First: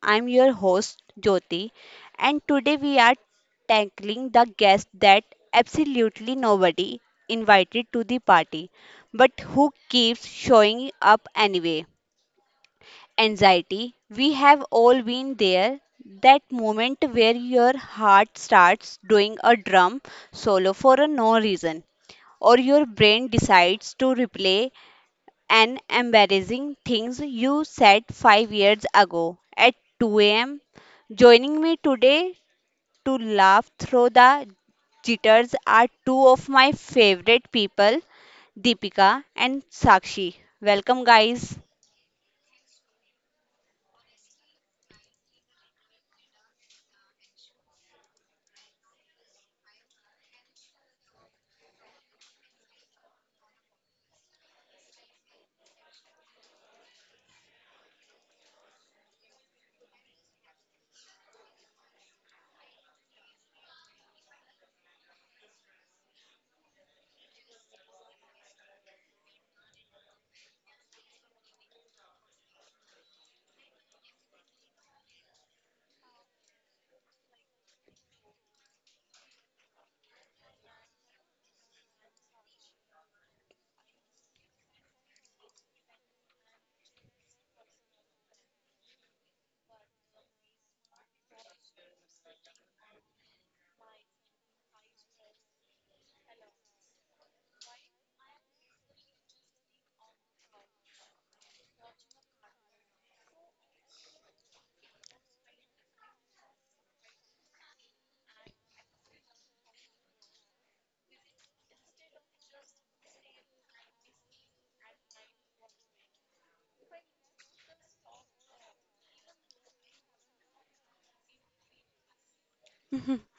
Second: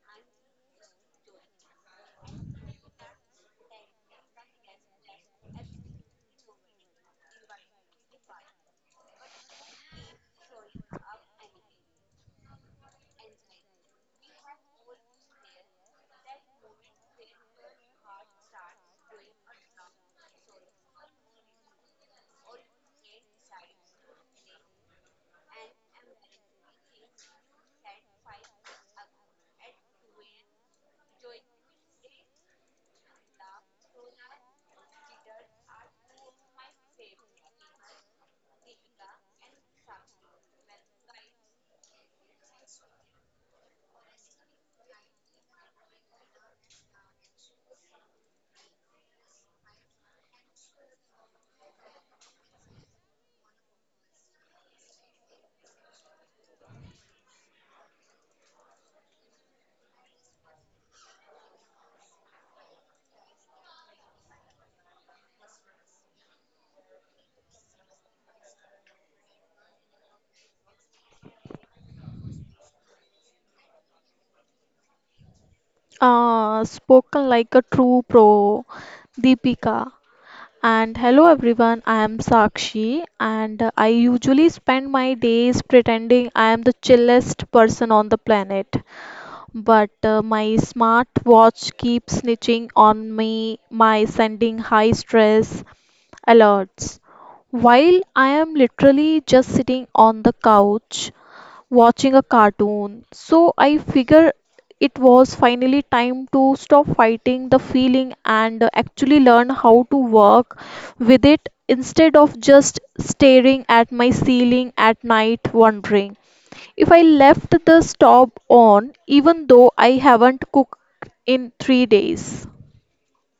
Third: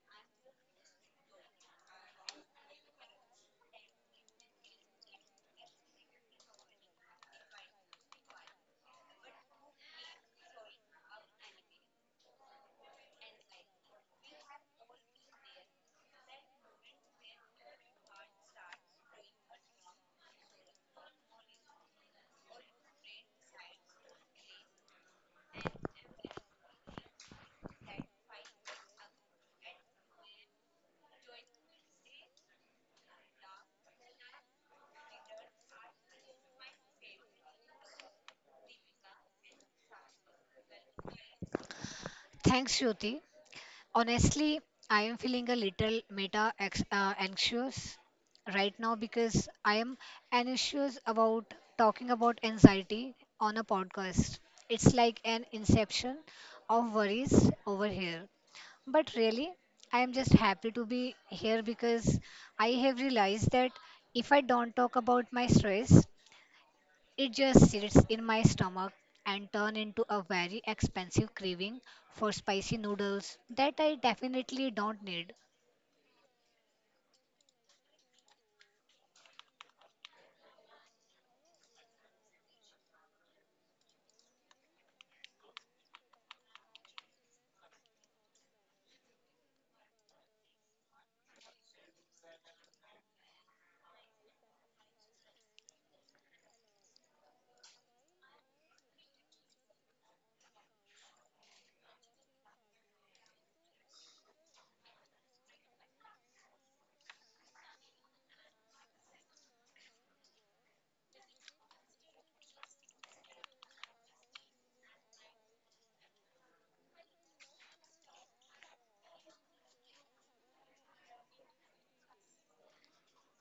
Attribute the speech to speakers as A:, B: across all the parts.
A: I'm your host Jyoti, and today we are tackling the guest that absolutely nobody invited to the party but who keeps showing up anyway. Anxiety. We have all been there. That moment where your heart starts doing a drum solo for a no reason, or your brain decides to replay and embarrassing things you said 5 years ago at 2 a.m. Joining me today to laugh through the jitters are two of my favorite people, Deepika and Sakshi. Welcome, guys.
B: Thanks, Jyoti. Honestly, I am feeling a little anxious right now because I am anxious about talking about anxiety on a podcast. It's like an inception of worries over here. But really, I am just happy to be here because I have realized that if I don't talk about my stress, it just sits in my stomach and turn into a very expensive craving for spicy noodles that I definitely don't need.
C: Spoken like a true pro, Deepika. And hello everyone, I am Sakshi, and I usually spend my days pretending I am the chillest person on the planet. But my smartwatch keeps snitching on me, my sending high stress alerts while I am literally just sitting on the couch, watching a cartoon. So I figure it was finally time to stop fighting the feeling and actually learn how to work with it instead of just staring at my ceiling at night wondering if I left the stove on even though I haven't cooked in 3 days.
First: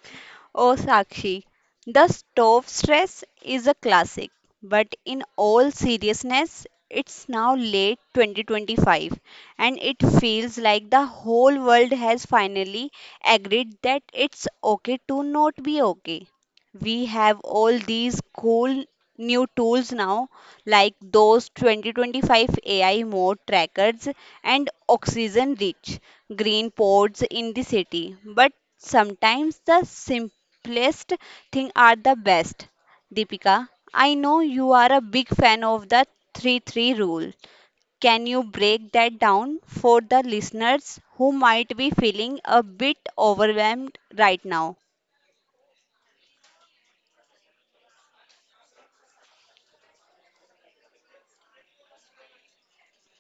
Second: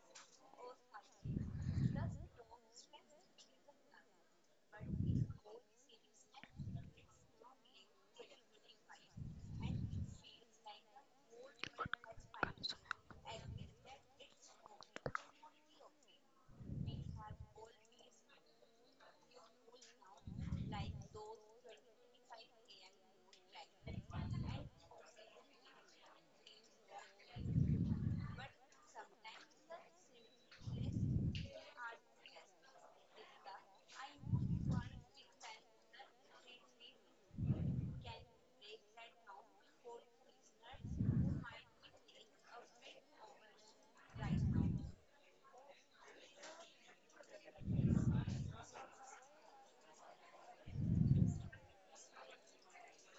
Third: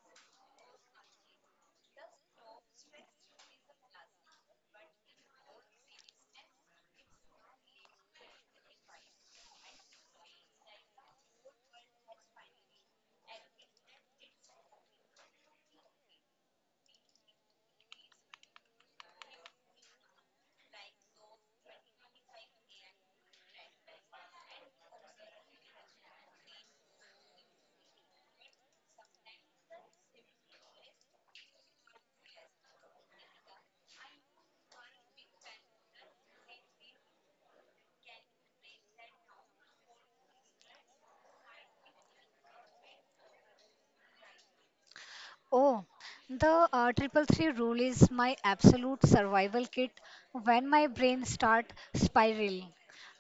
A: Oh, Sakshi, the stove stress is a classic, but in all seriousness, it's now late 2025 and it feels like the whole world has finally agreed that it's okay to not be okay. We have all these cool new tools now like those 2025 AI mode trackers and oxygen rich green pods in the city. But sometimes the simplest thing are the best. Deepika, I know you are a big fan of the 3-3 rule. Can you break that down for the listeners who might be feeling a bit overwhelmed right now?
B: Oh, the triple three rule is my absolute survival kit when my brain start spiraling.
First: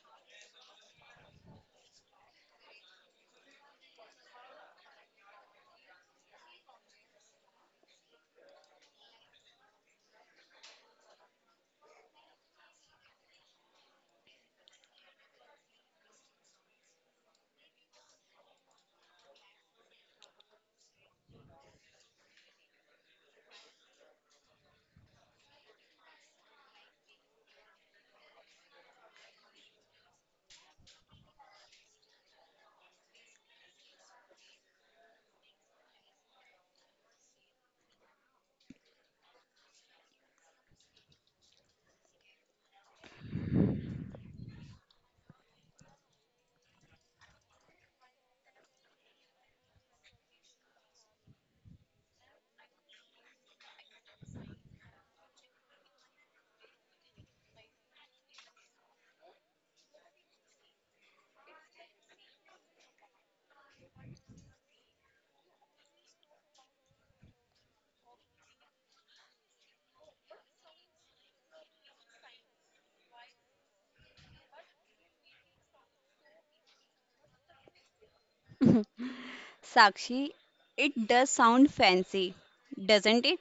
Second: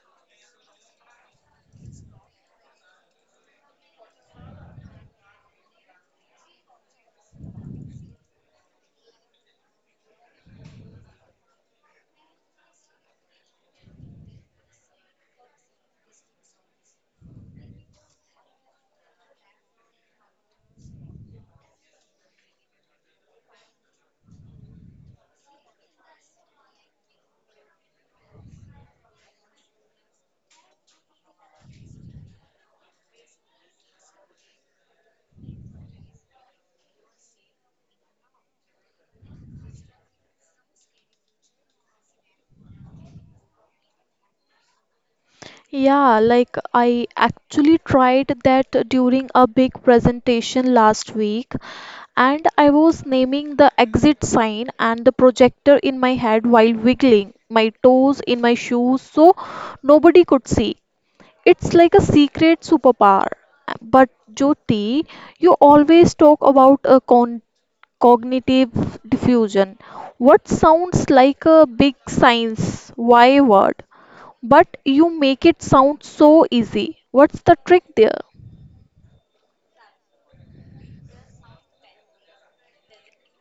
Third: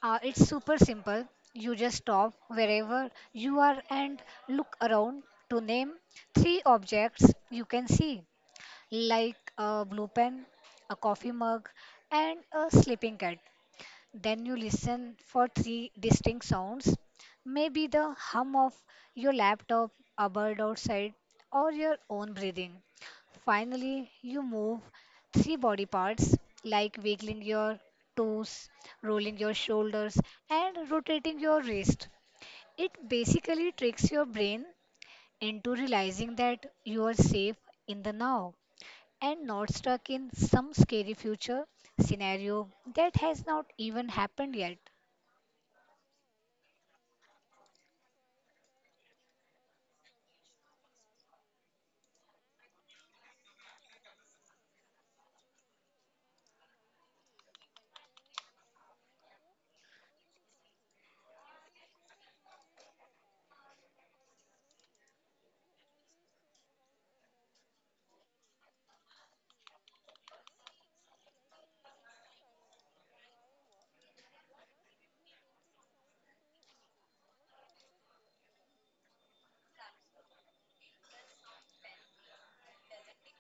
B: It's super simple. You just stop wherever you are and look around to name three objects you can see, like a blue pen, a coffee mug, and a sleeping cat. Then you listen for three distinct sounds, maybe the hum of your laptop, a bird outside, or your own breathing. Finally, you move three body parts like wiggling your toes, rolling your shoulders, and rotating your wrist. It basically tricks your brain into realizing that you are safe in the now and not stuck in some scary future scenario that has not even happened yet.
C: Yeah, like I actually tried that during a big presentation last week, and I was naming the exit sign and the projector in my head while wiggling my toes in my shoes so nobody could see. It's like a secret superpower. But Jyoti, you always talk about a con cognitive diffusion. What sounds like a big science why word, but you make it sound so easy. What's the trick there?
A: Sakshi, it does sound fancy, doesn't it?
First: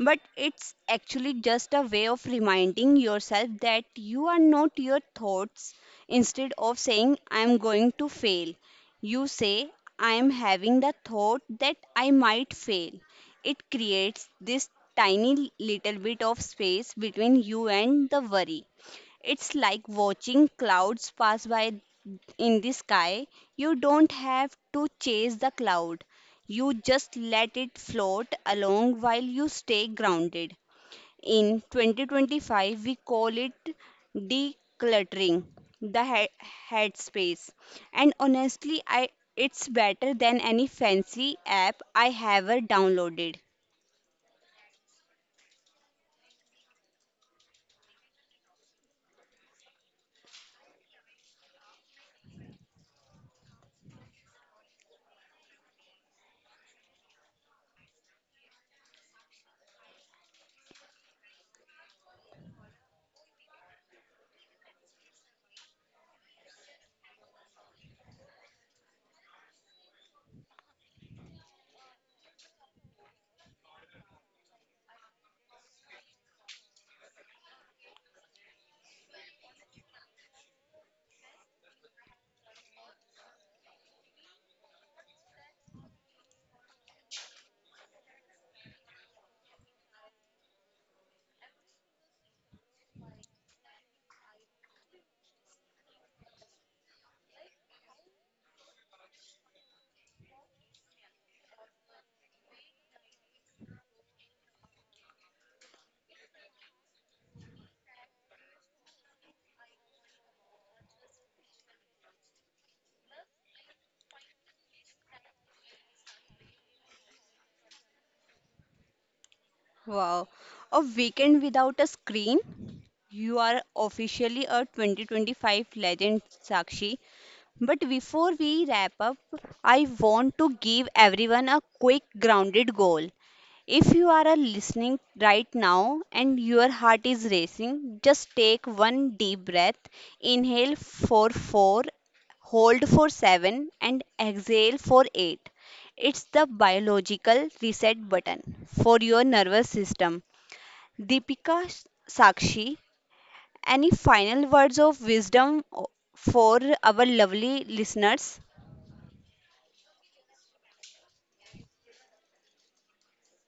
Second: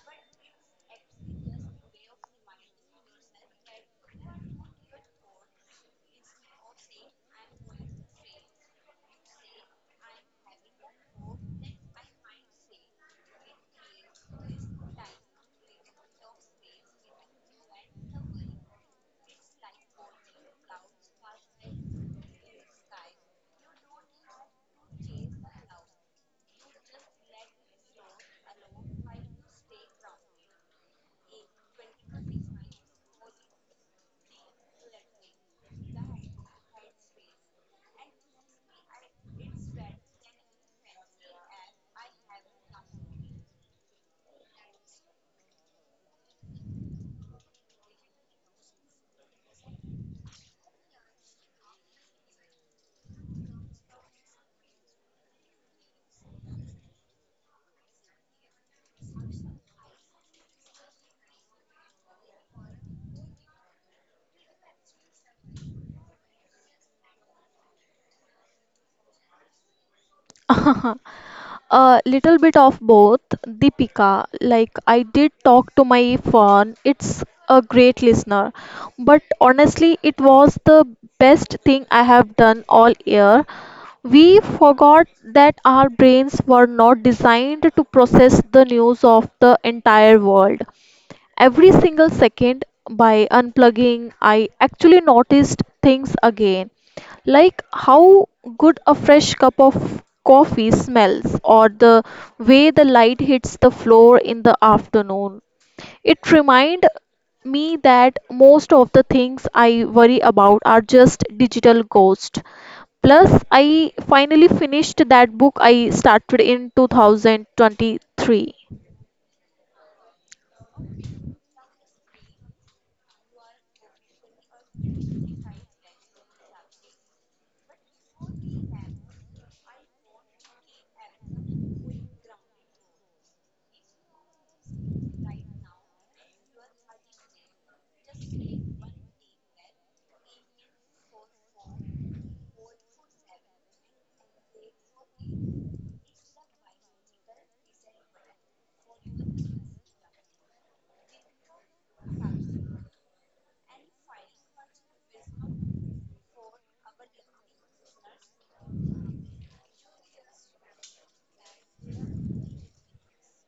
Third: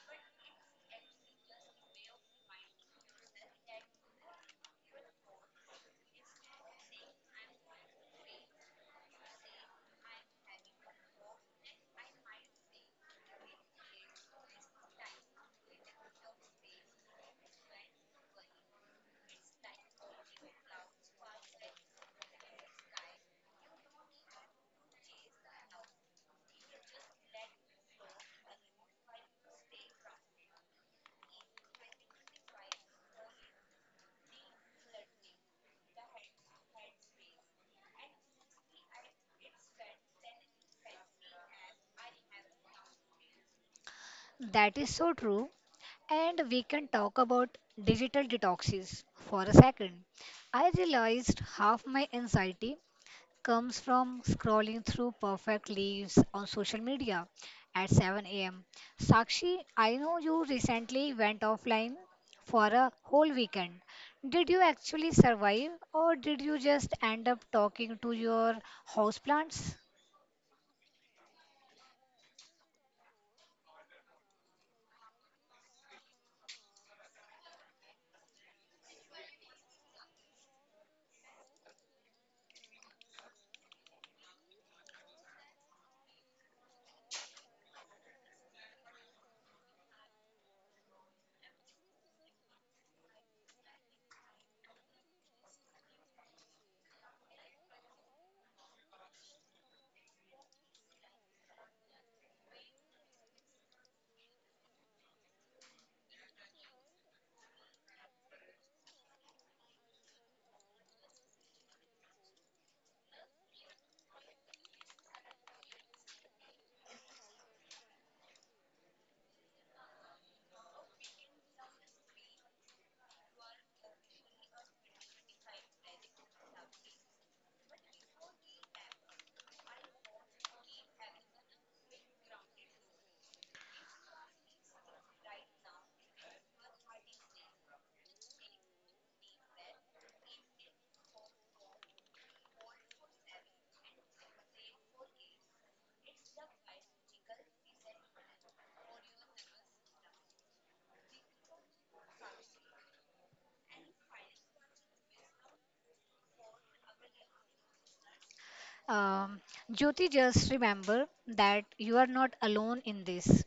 A: But it's actually just a way of reminding yourself that you are not your thoughts. Instead of saying, I'm going to fail, you say, I'm having the thought that I might fail. It creates this tiny little bit of space between you and the worry. It's like watching clouds pass by in the sky. You don't have to chase the cloud, you just let it float along while you stay grounded. In 2025, we call it decluttering the headspace. And honestly, I it's better than any fancy app I have ever downloaded.
B: That is so true. And we can talk about digital detoxes for a second. I realized half my anxiety comes from scrolling through perfect leaves on social media at 7 am. Sakshi, I know you recently went offline for a whole weekend. Did you actually survive or did you just end up talking to your houseplants?
C: A little bit of both, Deepika. Like, I did talk to my phone, it's a great listener, but honestly, it was the best thing I have done all year. We forgot that our brains were not designed to process the news of the entire world every single second. By unplugging I actually noticed things again, like how good a fresh cup of coffee smells, or the way the light hits the floor in the afternoon. It reminded me that most of the things I worry about are just digital ghosts. Plus I finally finished that book I started in 2023.
A: Wow, a weekend without a screen? You are officially a 2025 legend, Sakshi. But before we wrap up, I want to give everyone a quick grounded goal. If you are a listening right now and your heart is racing, just take one deep breath. Inhale for 4, hold for 7, and exhale for 8. It's the biological reset button for your nervous system. Deepika, Sakshi, any final words of wisdom for our lovely listeners?
B: Um, Jyoti, just remember that you are not alone in this.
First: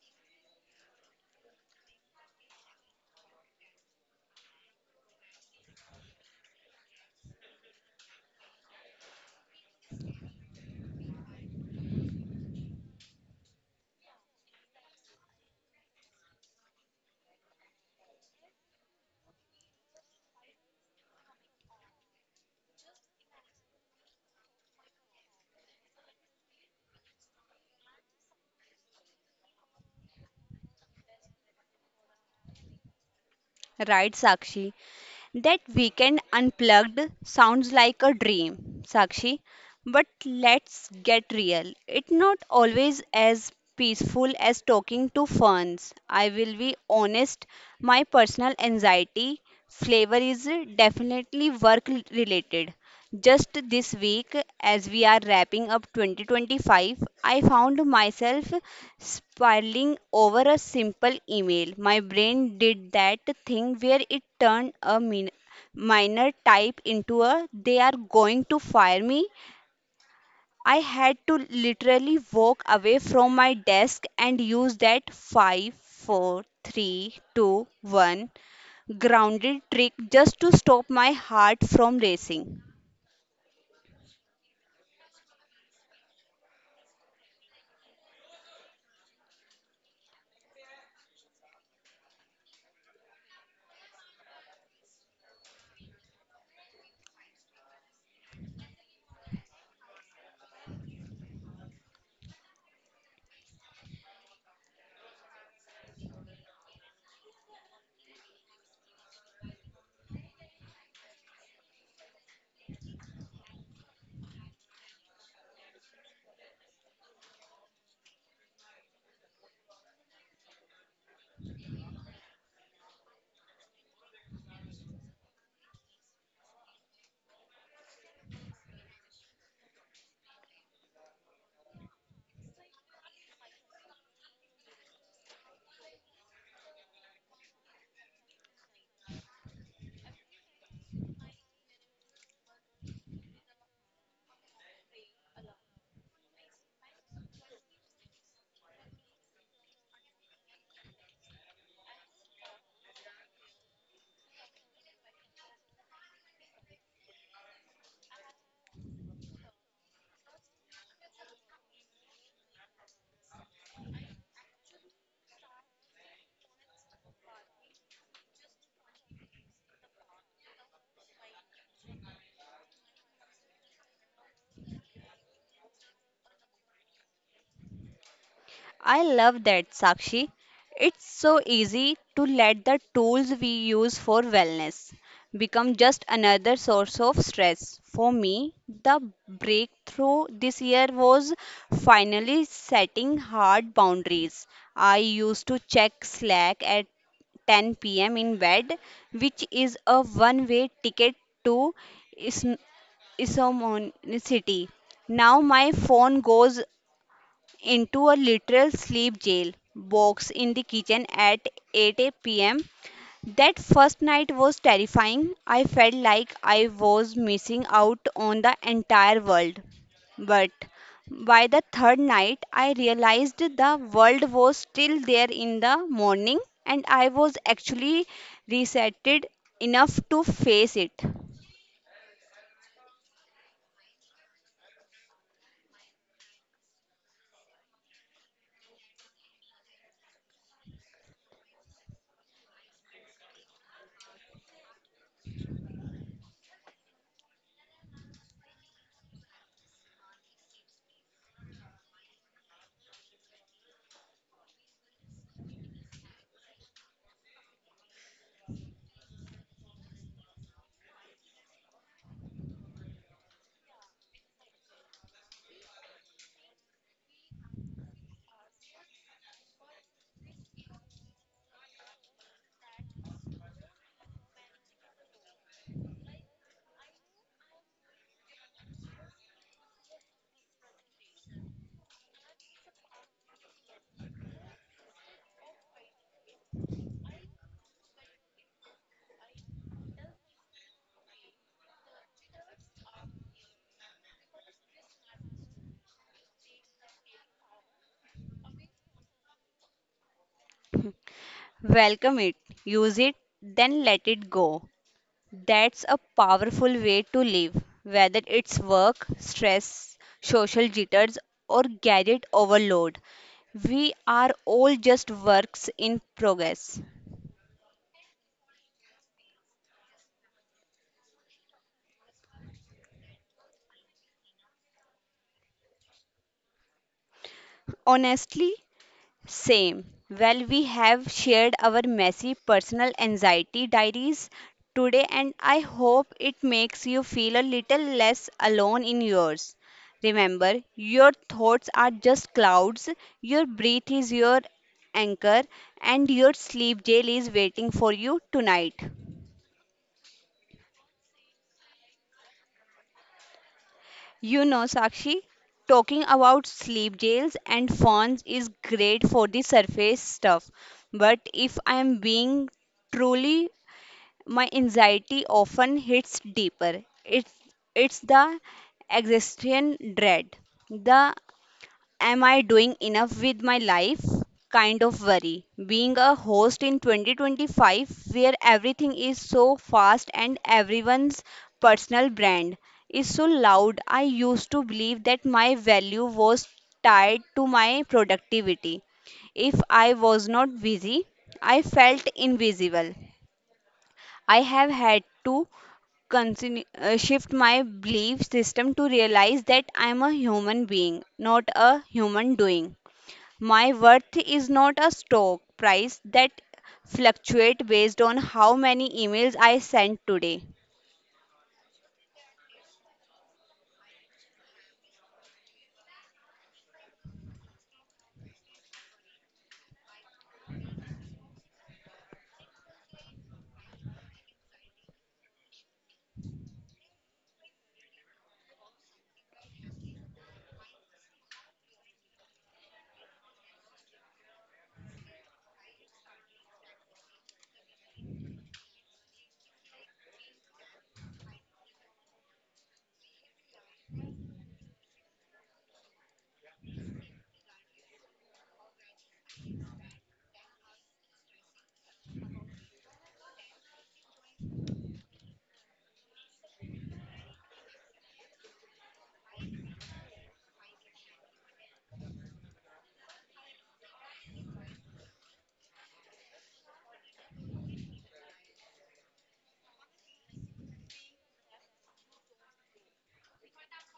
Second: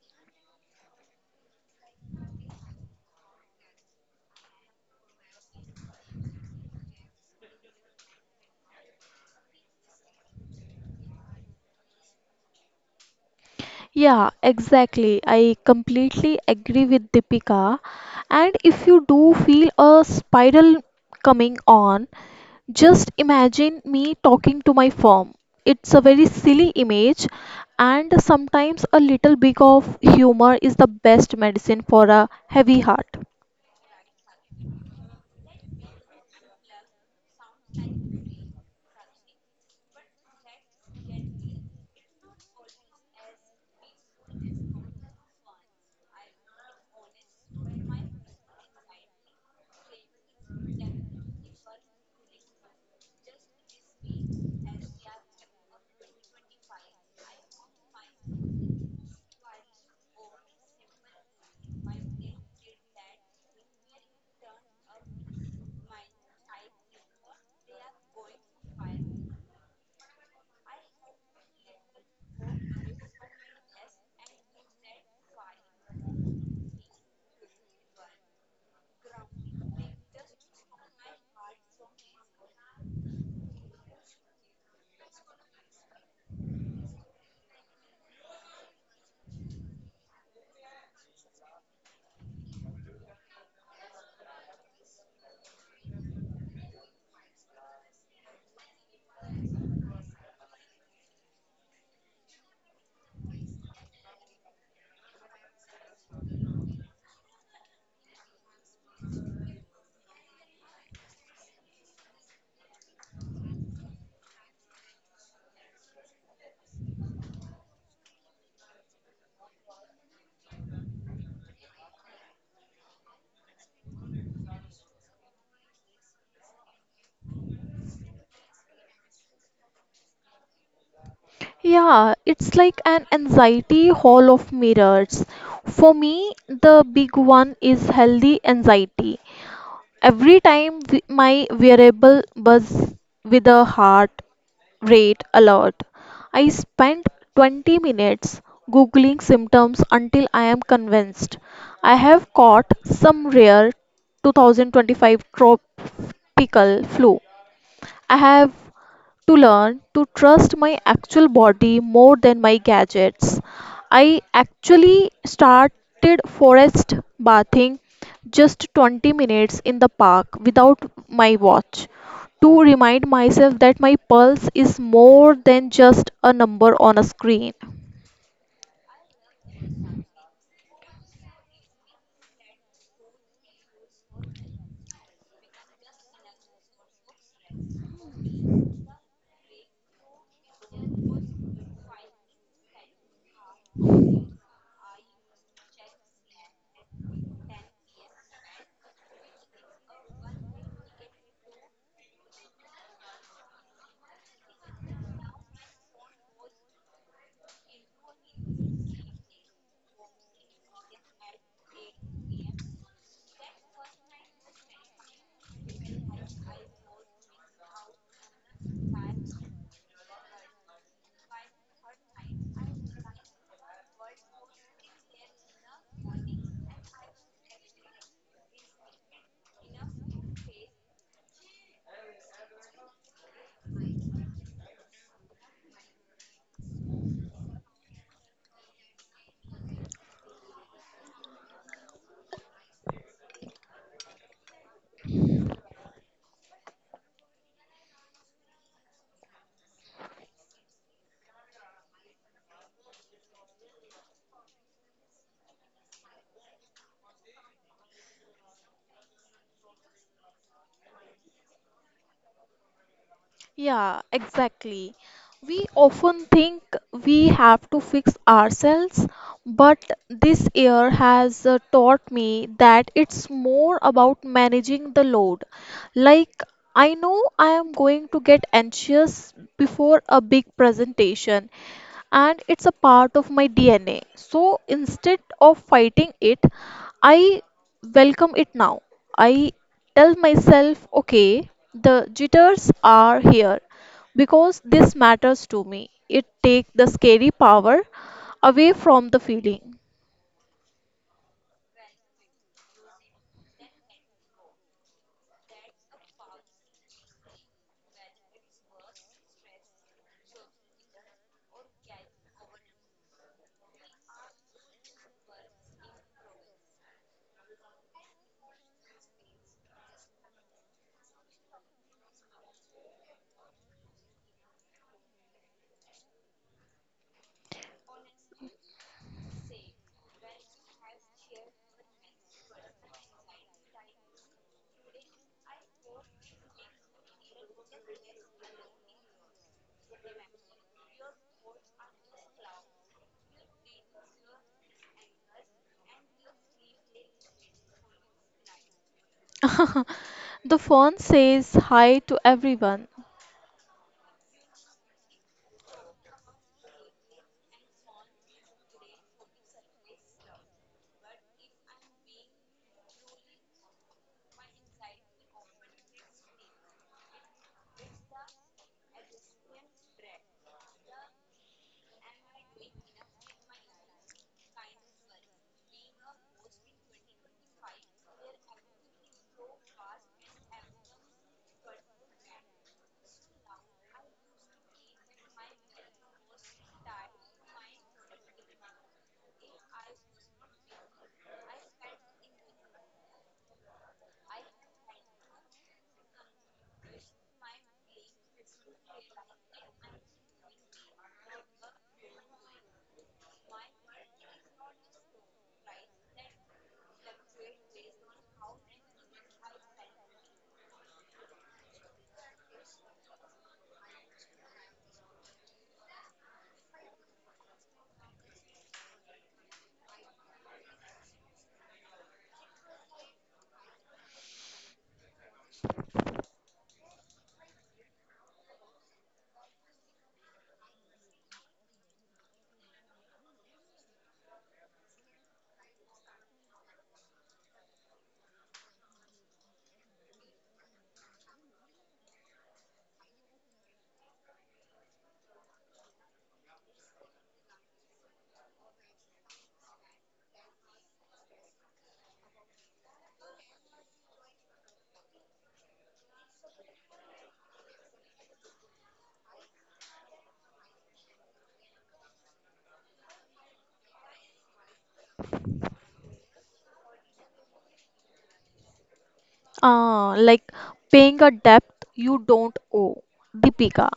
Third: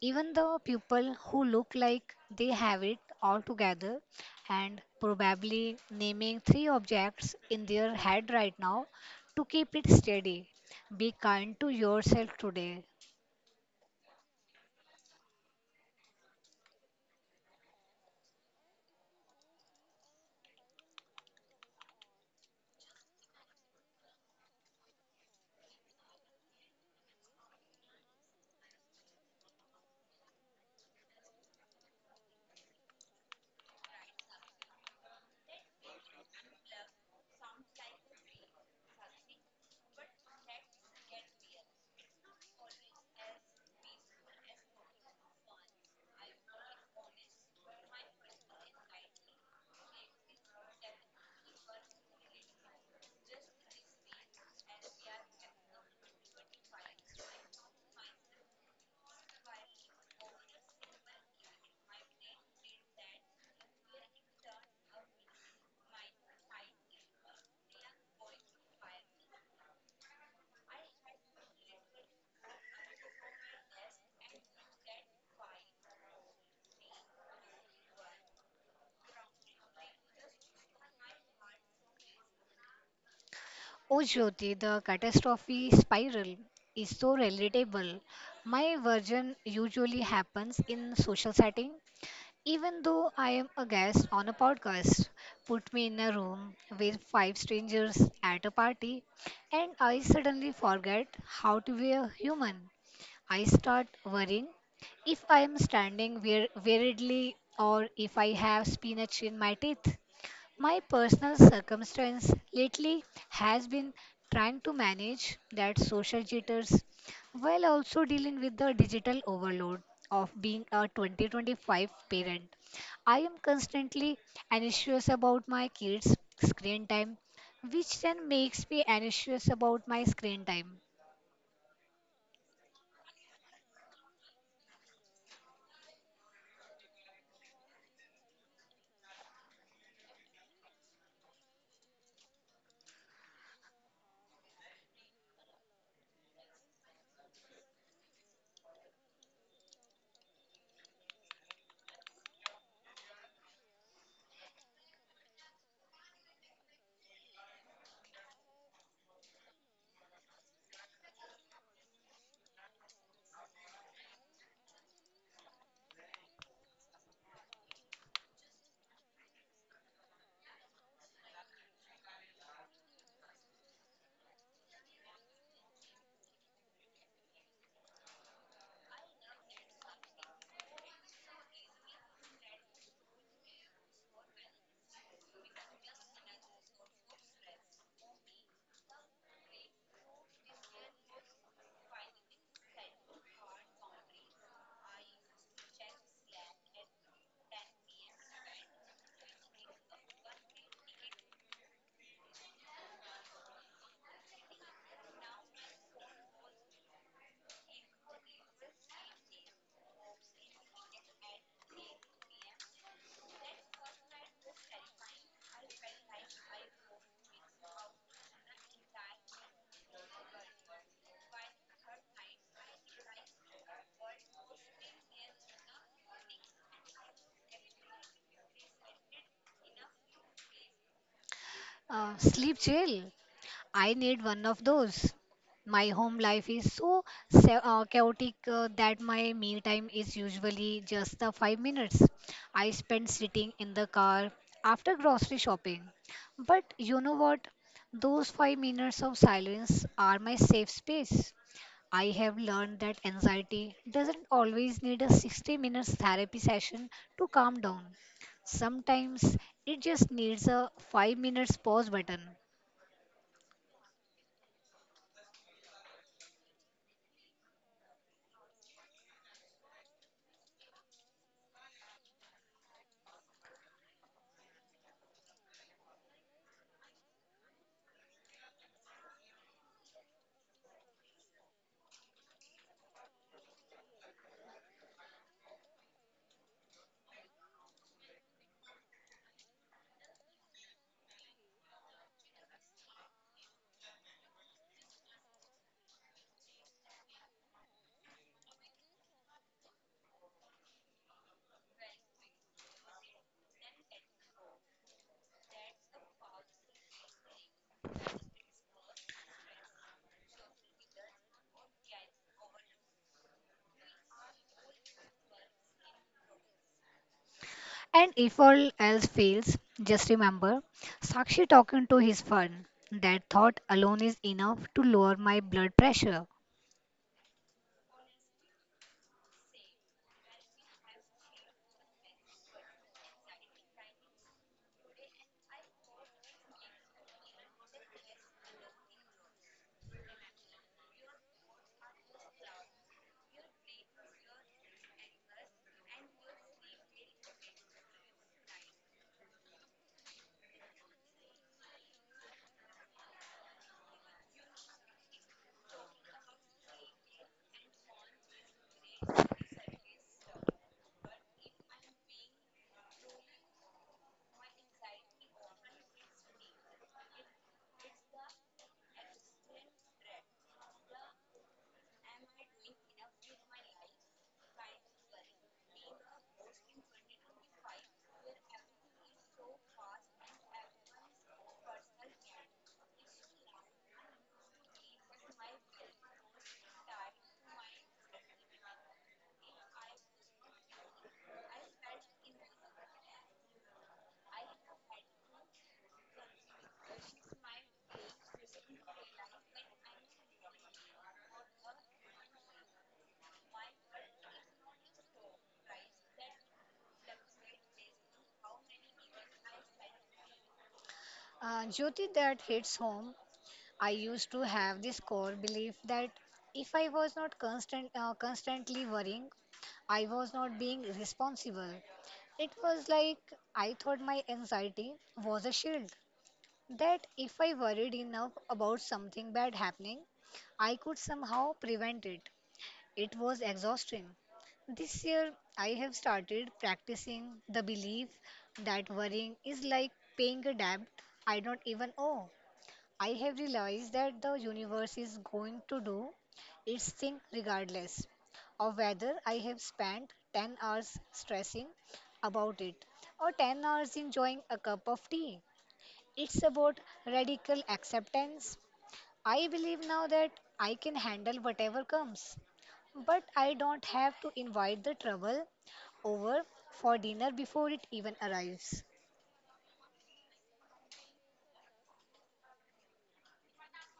B: Even the people who look like they have it all together and probably naming three objects in their head right now to keep it steady. Be kind to yourself today.
C: Yeah, exactly. I completely agree with Deepika. And if you do feel a spiral coming on, just imagine me talking to my firm. It's a very silly image, and sometimes a little bit of humor is the best medicine for a heavy heart.
A: Right, Sakshi. That weekend unplugged sounds like a dream, Sakshi. But let's get real. It's not always as peaceful as talking to ferns. I will be honest, my personal anxiety flavor is definitely work related. Just this week, as we are wrapping up 2025, I found myself spiraling over a simple email. My brain did that thing where it turned a minor type into a they are going to fire me. I had to literally walk away from my desk and use that five, four, three, two, one grounded trick just to stop my heart from racing.
B: Oh, Jyoti, the catastrophe spiral is so relatable. My version usually happens in social setting. Even though I am a guest on a podcast, put me in a room with five strangers at a party, and I suddenly forget how to be a human. I start worrying if I am standing weirdly or if I have spinach in my teeth. My personal circumstance lately has been trying to manage that social jitters while also dealing with the digital overload of being a 2025 parent. I am constantly anxious about my kids' screen time, which then makes me anxious about my screen time.
C: Yeah, it's like an anxiety hall of mirrors. For me, the big one is healthy anxiety. Every time my wearable buzzed with a heart rate alert, I spent 20 minutes googling symptoms until I am convinced I have caught some rare 2025 tropical flu. I have to learn to trust my actual body more than my gadgets. I actually started forest bathing, just 20 minutes in the park without my watch, to remind myself that my pulse is more than just a number on a screen.
A: I love that, Sakshi. It's so easy to let the tools we use for wellness become just another source of stress. For me, the breakthrough this year was finally setting hard boundaries. I used to check Slack at 10 p.m. in bed, which is a one way ticket to is- Isomonicity. Now my phone goes into a literal sleep jail box in the kitchen at 8 pm. That first night was terrifying. I felt like I was missing out on the entire world. But by the third night, I realized the world was still there in the morning and I was actually resetted enough to face it.
B: Sleep jail. I need one of those. My home life is so chaotic that my meal time is usually just the 5 minutes I spend sitting in the car after grocery shopping. But you know what? Those 5 minutes of silence are my safe space. I have learned that anxiety doesn't always need a 60 minutes therapy session to calm down. Sometimes it just needs a 5 minutes pause button.
C: Yeah, exactly. We often think we have to fix ourselves, but this year has taught me that it's more about managing the load. Like, I know I am going to get anxious before a big presentation, and it's a part of my DNA. So instead of fighting it, I welcome it now. I tell myself, okay, the jitters are here because this matters to me. It takes the scary power away from the feeling.
A: Welcome it, use it, then let it go. That's a powerful way to live, whether it's work, stress, social jitters, or gadget overload. We are all just works in progress.
B: And if all else fails, just remember Sakshi talking to his phone. That thought alone is enough to lower my blood pressure.
A: Honestly, same. Well, we have shared our messy personal anxiety diaries today, and I hope it makes you feel a little less alone in yours. Remember, your thoughts are just clouds, your breath is your anchor, and your sleep jail is waiting for you tonight.
C: The phone says hi to everyone.
A: You know, Sakshi, talking about sleep jails and phones is great for the surface stuff, but if I am being truly, my anxiety often hits deeper. It's the existential dread, the am I doing enough with my life kind of worry. Being a host in 2025, where everything is so fast and everyone's personal brand is so loud, I used to believe that my value was tied to my productivity. If I was not busy, I felt invisible. I have had to shift my belief system to realize that I'm a human being, not a human doing. My worth is not a stock price that fluctuates based on how many emails I send today.
B: Jyoti, that hits home. I used to have this core belief that if I was not constantly worrying, I was not being responsible. It was like I thought my anxiety was a shield. That if I worried enough about something bad happening, I could somehow prevent it. It was exhausting. This year, I have started practicing the belief that worrying is like paying a debt I don't even owe. I have realized that the universe is going to do its thing regardless of whether I have spent 10 hours stressing about it or 10 hours enjoying a cup of tea. It's about radical acceptance. I believe now that I can handle whatever comes, but I don't have to invite the trouble over for dinner before it even arrives.
C: Ah, like paying a debt you don't owe, Deepika.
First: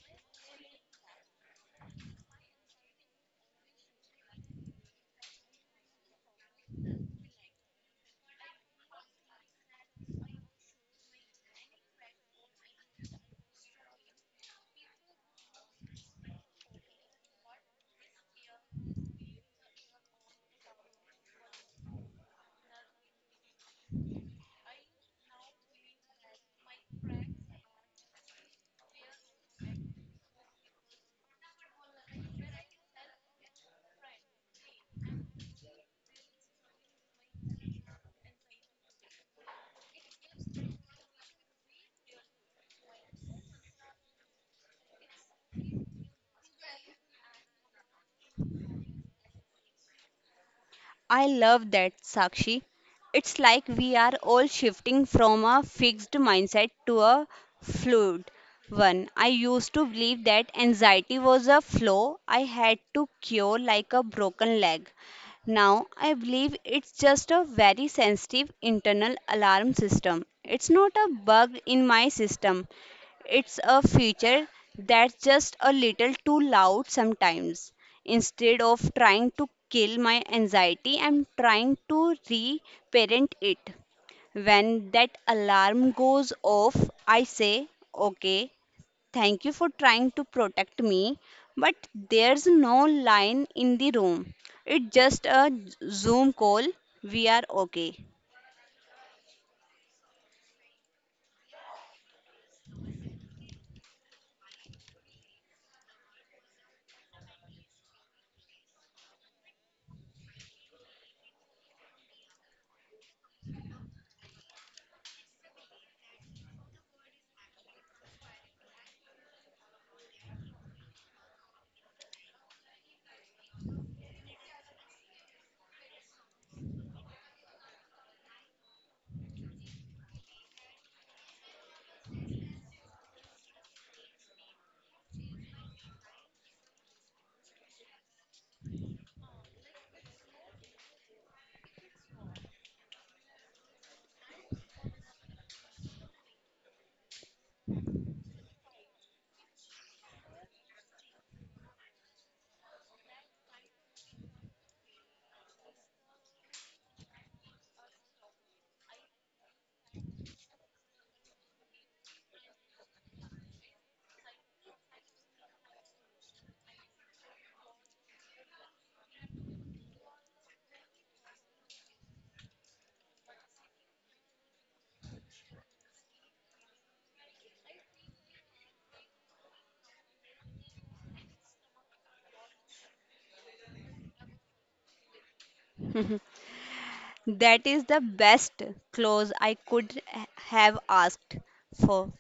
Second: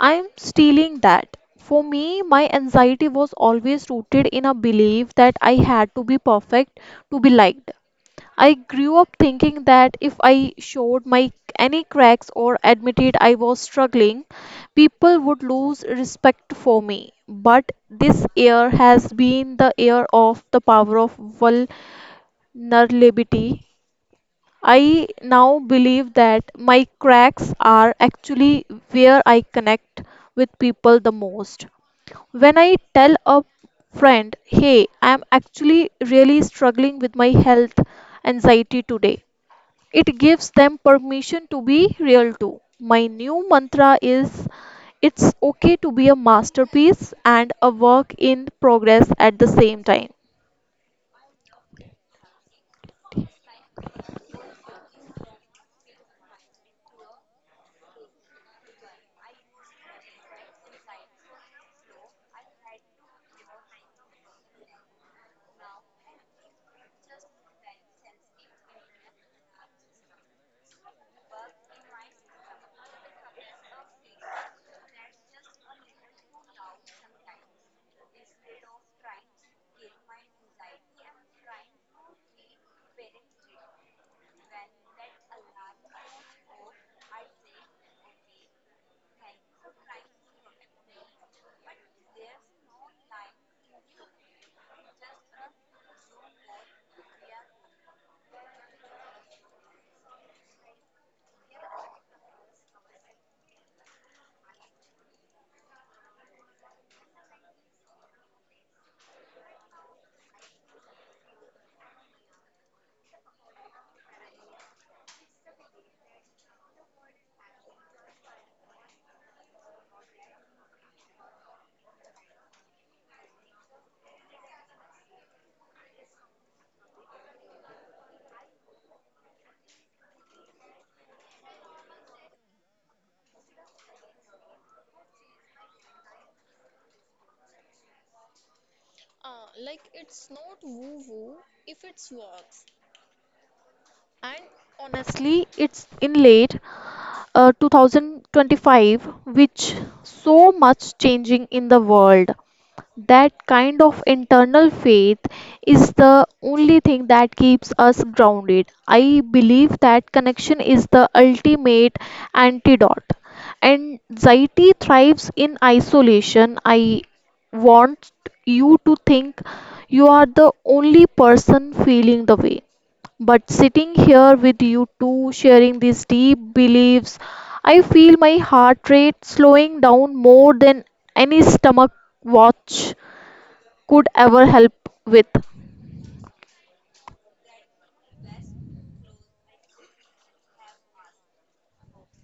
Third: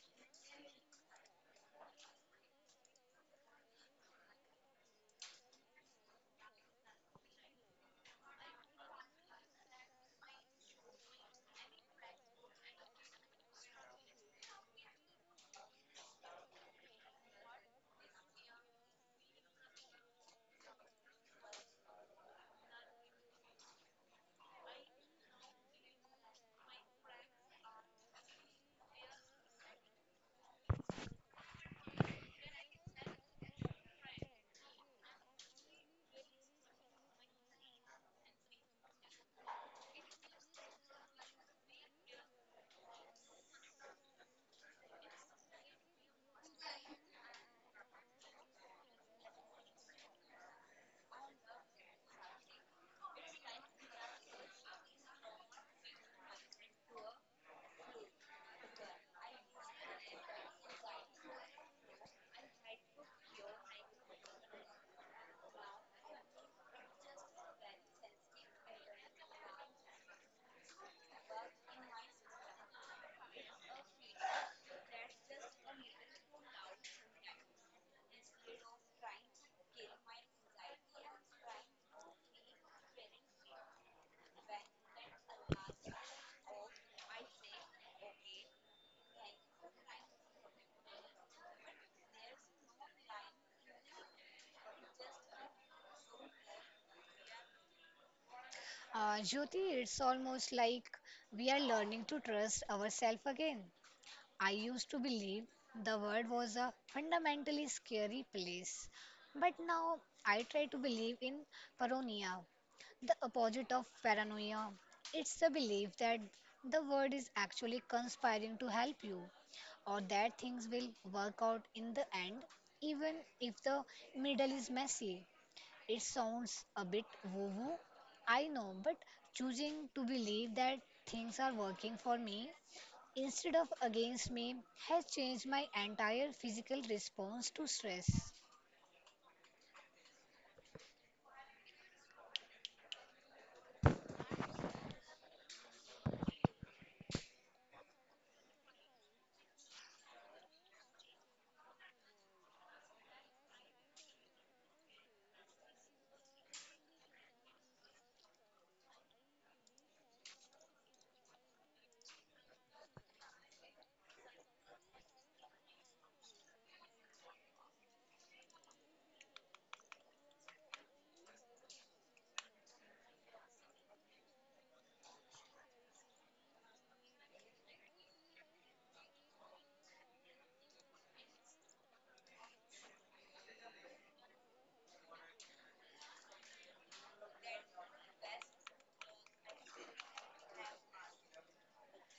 C: I'm stealing that. For me, my anxiety was always rooted in a belief that I had to be perfect to be liked. I grew up thinking that if I showed my any cracks or admitted I was struggling, people would lose respect for me. But this year has been the year of the power of vulnerability. I now believe that my cracks are actually where I connect with people the most. When I tell a friend, hey, I'm actually really struggling with my health anxiety today, it gives them permission to be real too. My new mantra is it's okay to be a masterpiece and a work in progress at the same time.
A: I love that, Sakshi. It's like we are all shifting from a fixed mindset to a fluid one. I used to believe that anxiety was a flaw I had to cure like a broken leg. Now I believe it's just a very sensitive internal alarm system. It's not a bug in my system, it's a feature that's just a little too loud sometimes. Instead of trying to kill my anxiety, I'm trying to reparent it. When that alarm goes off, I say, okay, thank you for trying to protect me, but there's no line in the room. It's just a Zoom call. We are okay.
B: Jyoti, it's almost like we are learning to trust ourselves again. I used to believe the world was a fundamentally scary place, but now I try to believe in paranoia, the opposite of paranoia. It's the belief that the world is actually conspiring to help you, or that things will work out in the end, even if the middle is messy. It sounds a bit woo woo, I know, but choosing to believe that things are working for me instead of against me has changed my entire physical response to stress.
C: Like it's not woo woo if it works. And honestly, it's in late 2025, which so much changing in the world. That kind of internal faith is the only thing that keeps us grounded. I believe that connection is the ultimate antidote. Anxiety thrives in isolation. I want you to think you are the only person feeling the way. But sitting here with you two, sharing these deep beliefs, I feel my heart rate slowing down more than any stomach watch could ever help with.
A: That is the best close I could have asked for.